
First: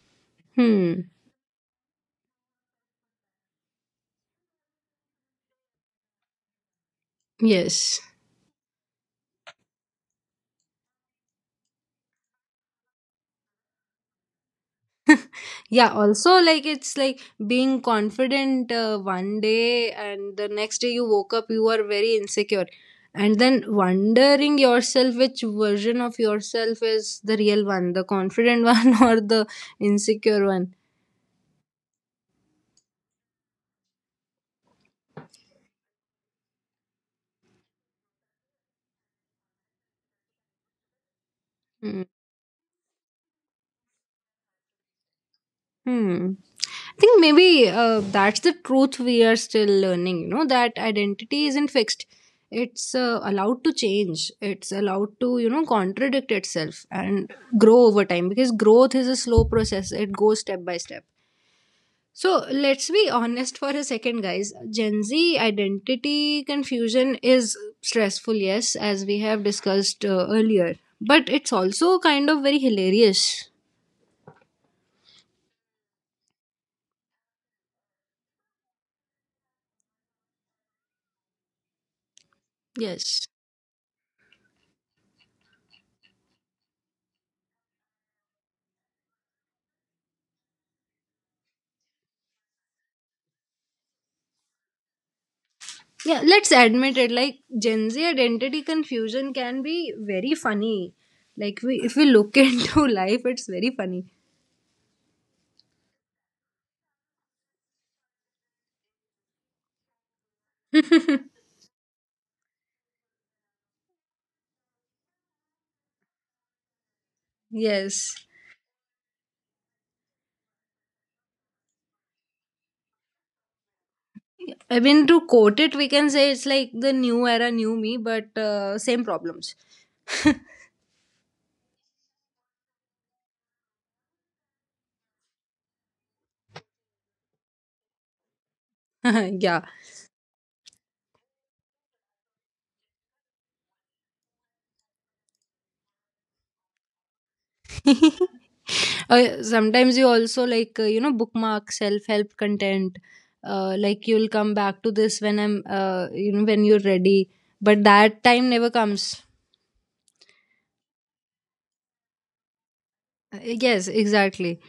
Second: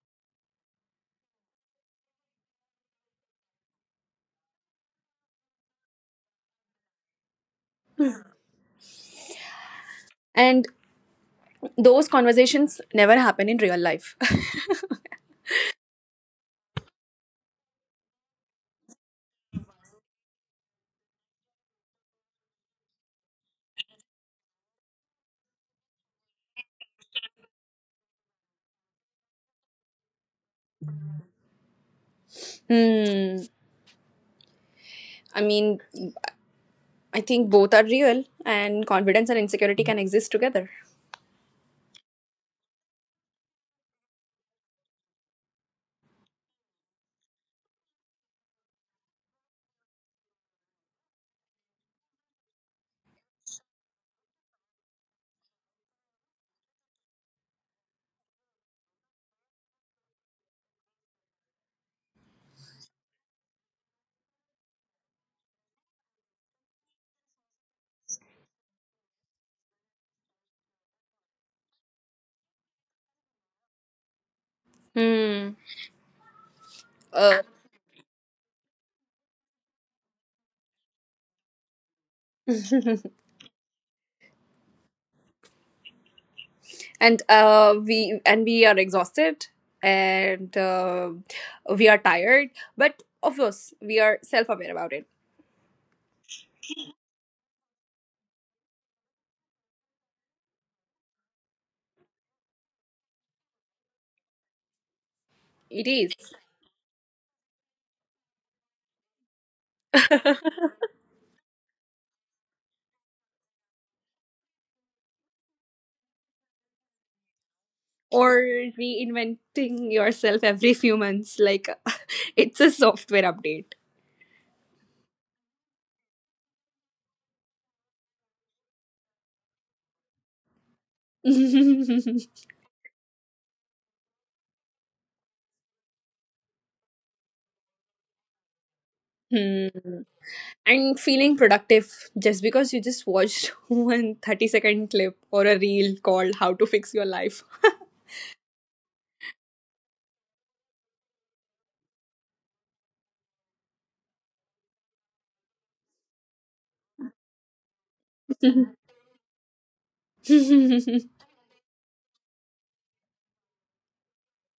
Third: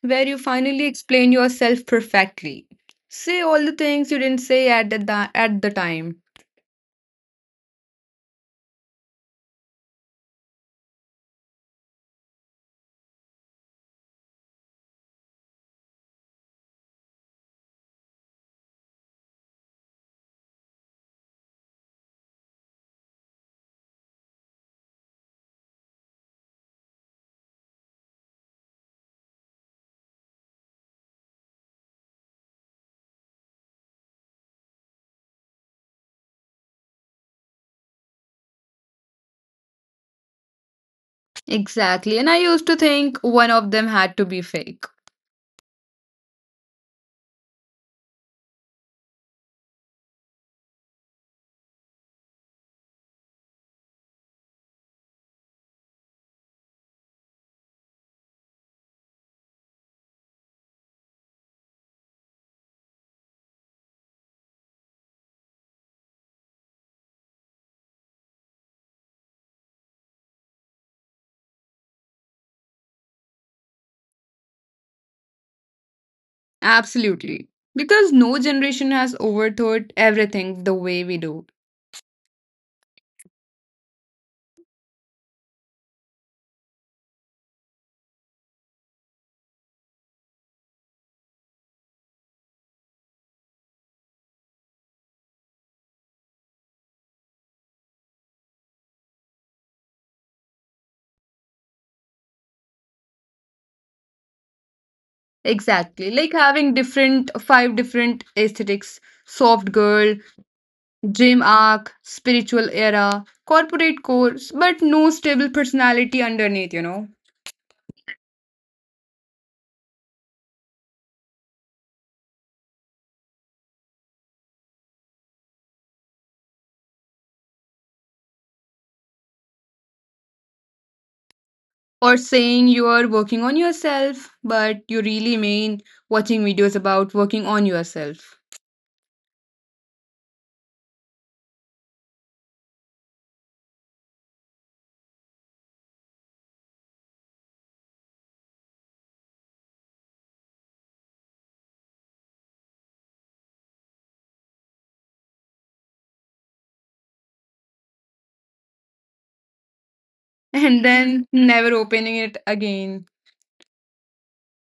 B: where you finally
A: Hmm.
B: explain yourself perfectly. Say all the things you didn't say at the time.
A: Yes.
C: And those conversations never happen in real life.
A: Yeah, also like it's like being confident one day, and the next day you woke up you were very insecure, and then wondering yourself which version of yourself is the real one, the confident one or the insecure one.
C: Hmm. I mean, I think both are real, and confidence and insecurity can exist together.
A: Hmm.
B: Exactly. And I used to think one of them had to be fake.
A: Hmm. I think maybe that's the truth we are still learning, you know, that identity isn't fixed. It's allowed to change. It's allowed to, you know, contradict itself and grow over time, because growth is a slow process. It goes step by step. So let's be honest for a second, guys. Gen Z identity confusion is stressful, yes, as we have discussed earlier, but it's also kind of very hilarious.
C: Hmm. Uh,
B: Absolutely. Because no generation has overthought everything the way we do.
A: Yes.
C: and We, and we are exhausted, and we are tired. But of course, we are self-aware about it.
A: Yeah, let's admit it. Like Gen Z identity confusion can be very funny. Like we, if we look into life, it's very funny.
C: It
B: Exactly.
C: is.
B: Like having different five different aesthetics, soft girl, dream arc, spiritual era, corporate course, but no stable personality underneath, you know.
A: Yes.
C: Or reinventing yourself every few months, like it's a software update.
A: I mean, to quote it, we can say it's like the new era, new me, but same problems.
B: Or saying you are working on yourself, but you really mean watching videos about working on yourself
A: Yeah.
C: Hmm. And feeling productive just because you just watched one 30-second clip or a reel called How to Fix Your Life.
A: uh, sometimes you also like, you know, bookmark self help content. Like you'll come back to this when I'm, you know, when you're ready. But that time never
C: Mhm.
A: comes.
B: and then never opening it again.
A: Yes, exactly.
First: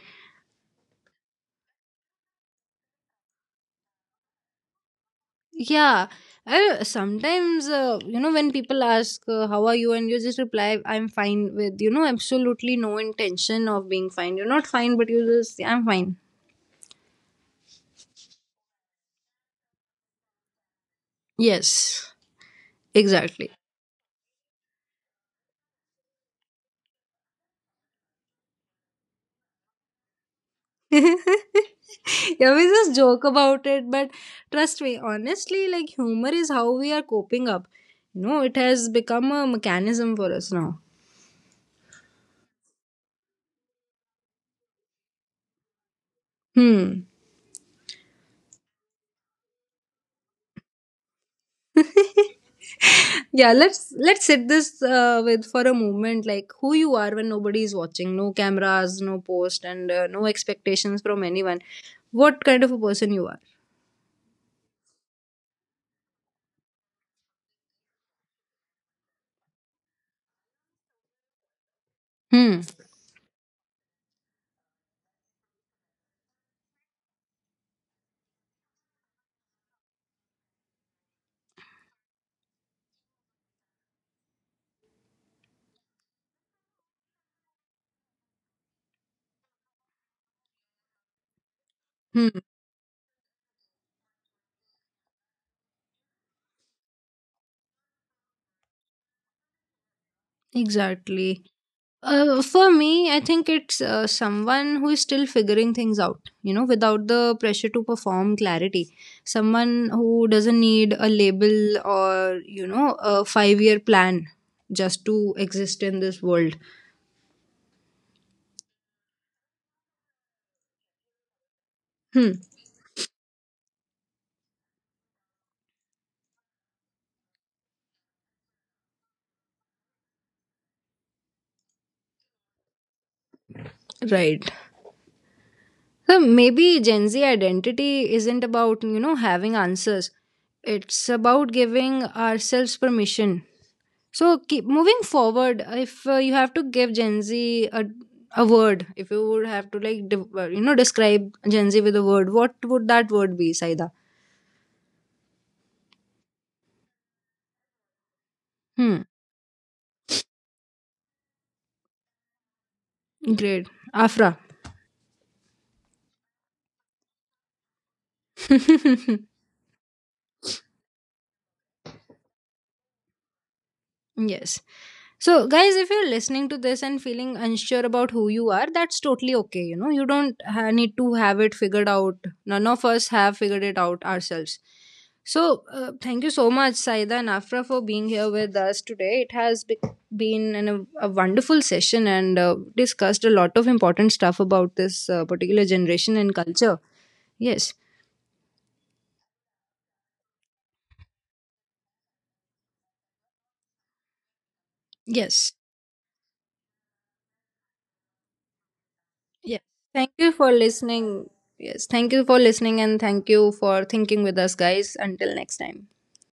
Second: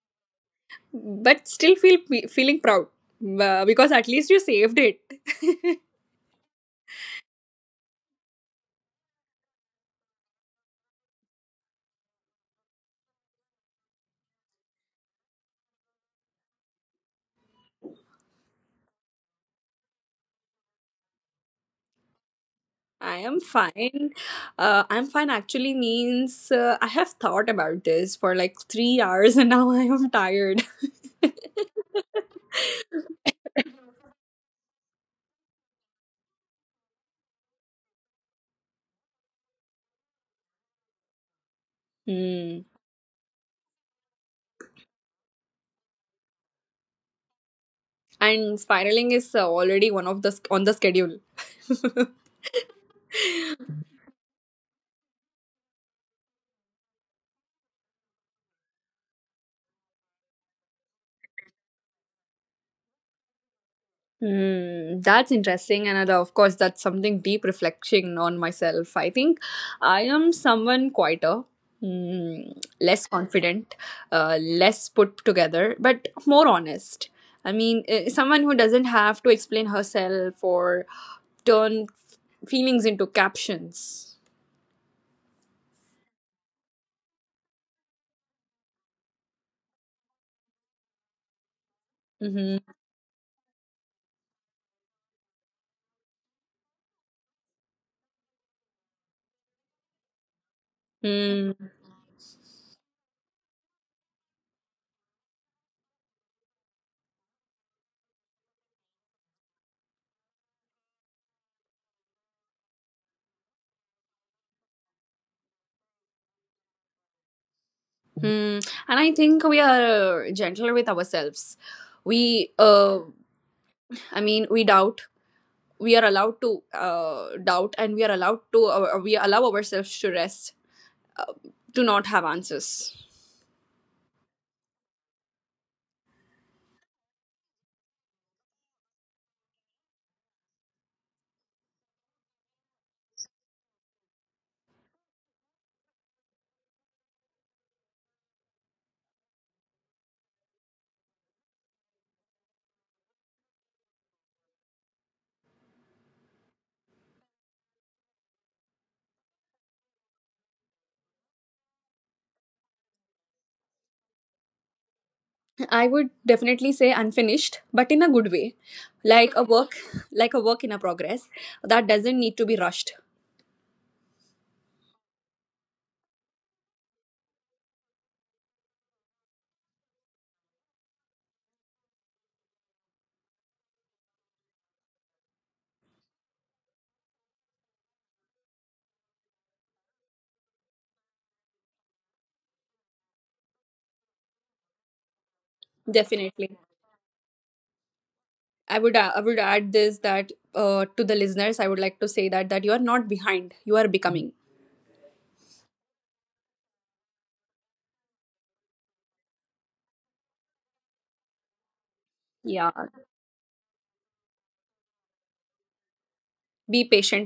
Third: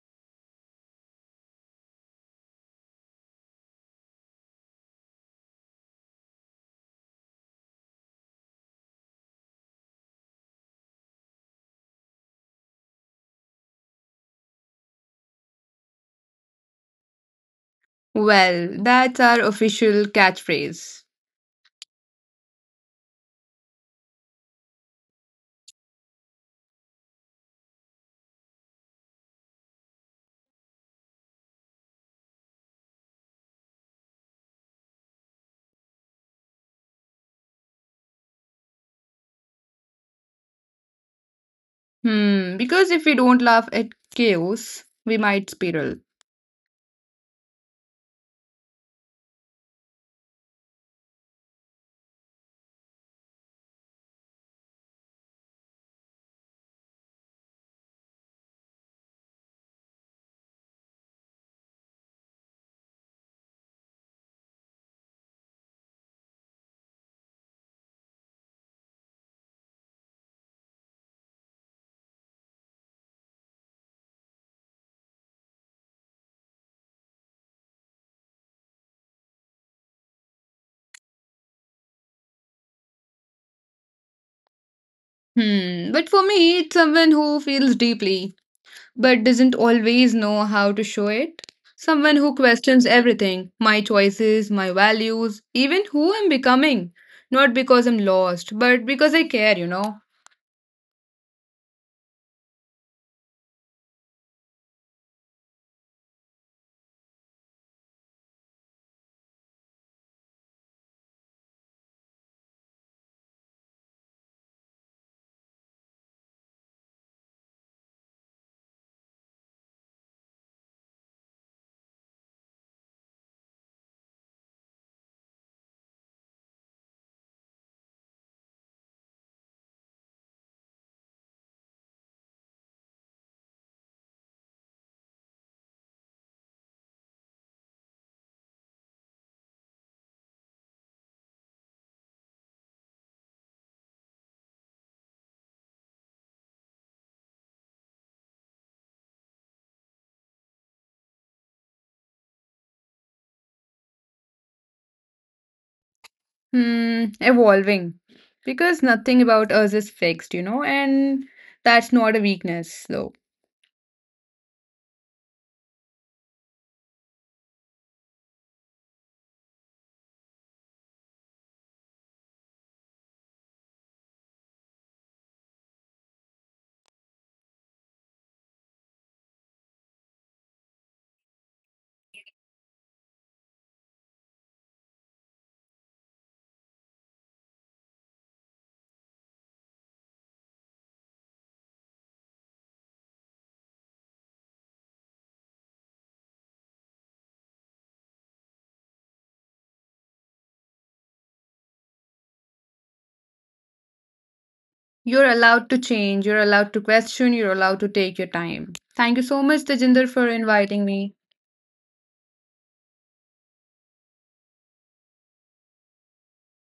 C: But still feeling proud because at least you saved it.
A: Yeah. I sometimes, you know, when people ask, how are you? And you just reply, I'm fine, with, you know, absolutely no intention of being fine. You're not fine, but you just, I'm fine.
B: Well, that's our official catchphrase.
A: Yes,
C: I am
A: exactly.
C: fine. I'm fine actually means I have thought about this for like 3 hours and now I am tired.
A: Yeah, we just joke about it, but trust me, honestly, like humor is how we are coping up. You know, it has become a mechanism for us now.
B: Hmm,
C: Hmm.
B: because if we don't laugh at chaos, we might spiral.
A: Hmm.
C: And spiraling is already one of the on the schedule.
A: Yeah, let's sit this with for a moment, like who you are when nobody is watching, no cameras, no post, and no expectations from anyone, what kind of a person you are.
C: Hmm, that's interesting, and of course, that's something deep reflection on myself. I think I am someone quieter,
A: Hmm.
C: less confident, less put together, but more honest. I mean, someone who doesn't have to explain herself or turn feelings into captions.
B: Hmm. But for me, it's someone who feels deeply but doesn't always know how to show it. Someone who
A: Hmm.
C: Mm-hmm.
B: questions everything, my choices, my values, even who I'm becoming. Not because I'm lost, but because I care, you know.
A: Exactly.
C: Mm,
A: For me, I think it's someone who is still figuring things out, you know, without the pressure to perform clarity, someone who doesn't need a label or, you know, a 5-year year plan just to exist in this world.
C: mm. And I think we are gentle with ourselves.
A: Hmm.
C: We, uh, we doubt, we are allowed to doubt, and we are allowed to we allow ourselves to rest, to not have answers.
A: Right. So maybe Gen Z identity isn't about, you know, having answers. It's about giving ourselves permission. So keep moving forward. If you have to give Gen Z a word, if you would have to like, you know, describe Gen Z with a word, what would that word be, Saida?
B: Hmm. Evolving. Because
A: Hmm.
B: nothing about us is fixed, you know, and that's not a weakness, though.
A: Great. Afra.
C: I would definitely say unfinished, but in a good way, like a work, like a work in a progress that doesn't need to be rushed.
A: Yes. So, guys, if you're listening to this and feeling unsure about who you are, that's totally okay. You know, you don't need to have it figured out. None of us have figured it out ourselves. So, thank you so much, Saida and Afra, for being here with us today. It has been an, a wonderful session and discussed a lot of important stuff about this particular generation and
C: Definitely.
A: culture. Yes.
C: I would add this, that to the listeners, I would like to say that you are not behind, you are becoming.
B: You're
A: Yes.
B: allowed to change, you're allowed to question, you're allowed to take your time. Thank you so
A: Yes.
B: much, Tejinder,
A: Thank
B: for
A: you for
B: inviting me.
A: listening. Yes. Thank you for
C: Yeah,
A: listening, and thank you for thinking with us, guys. Until next time.
C: be patient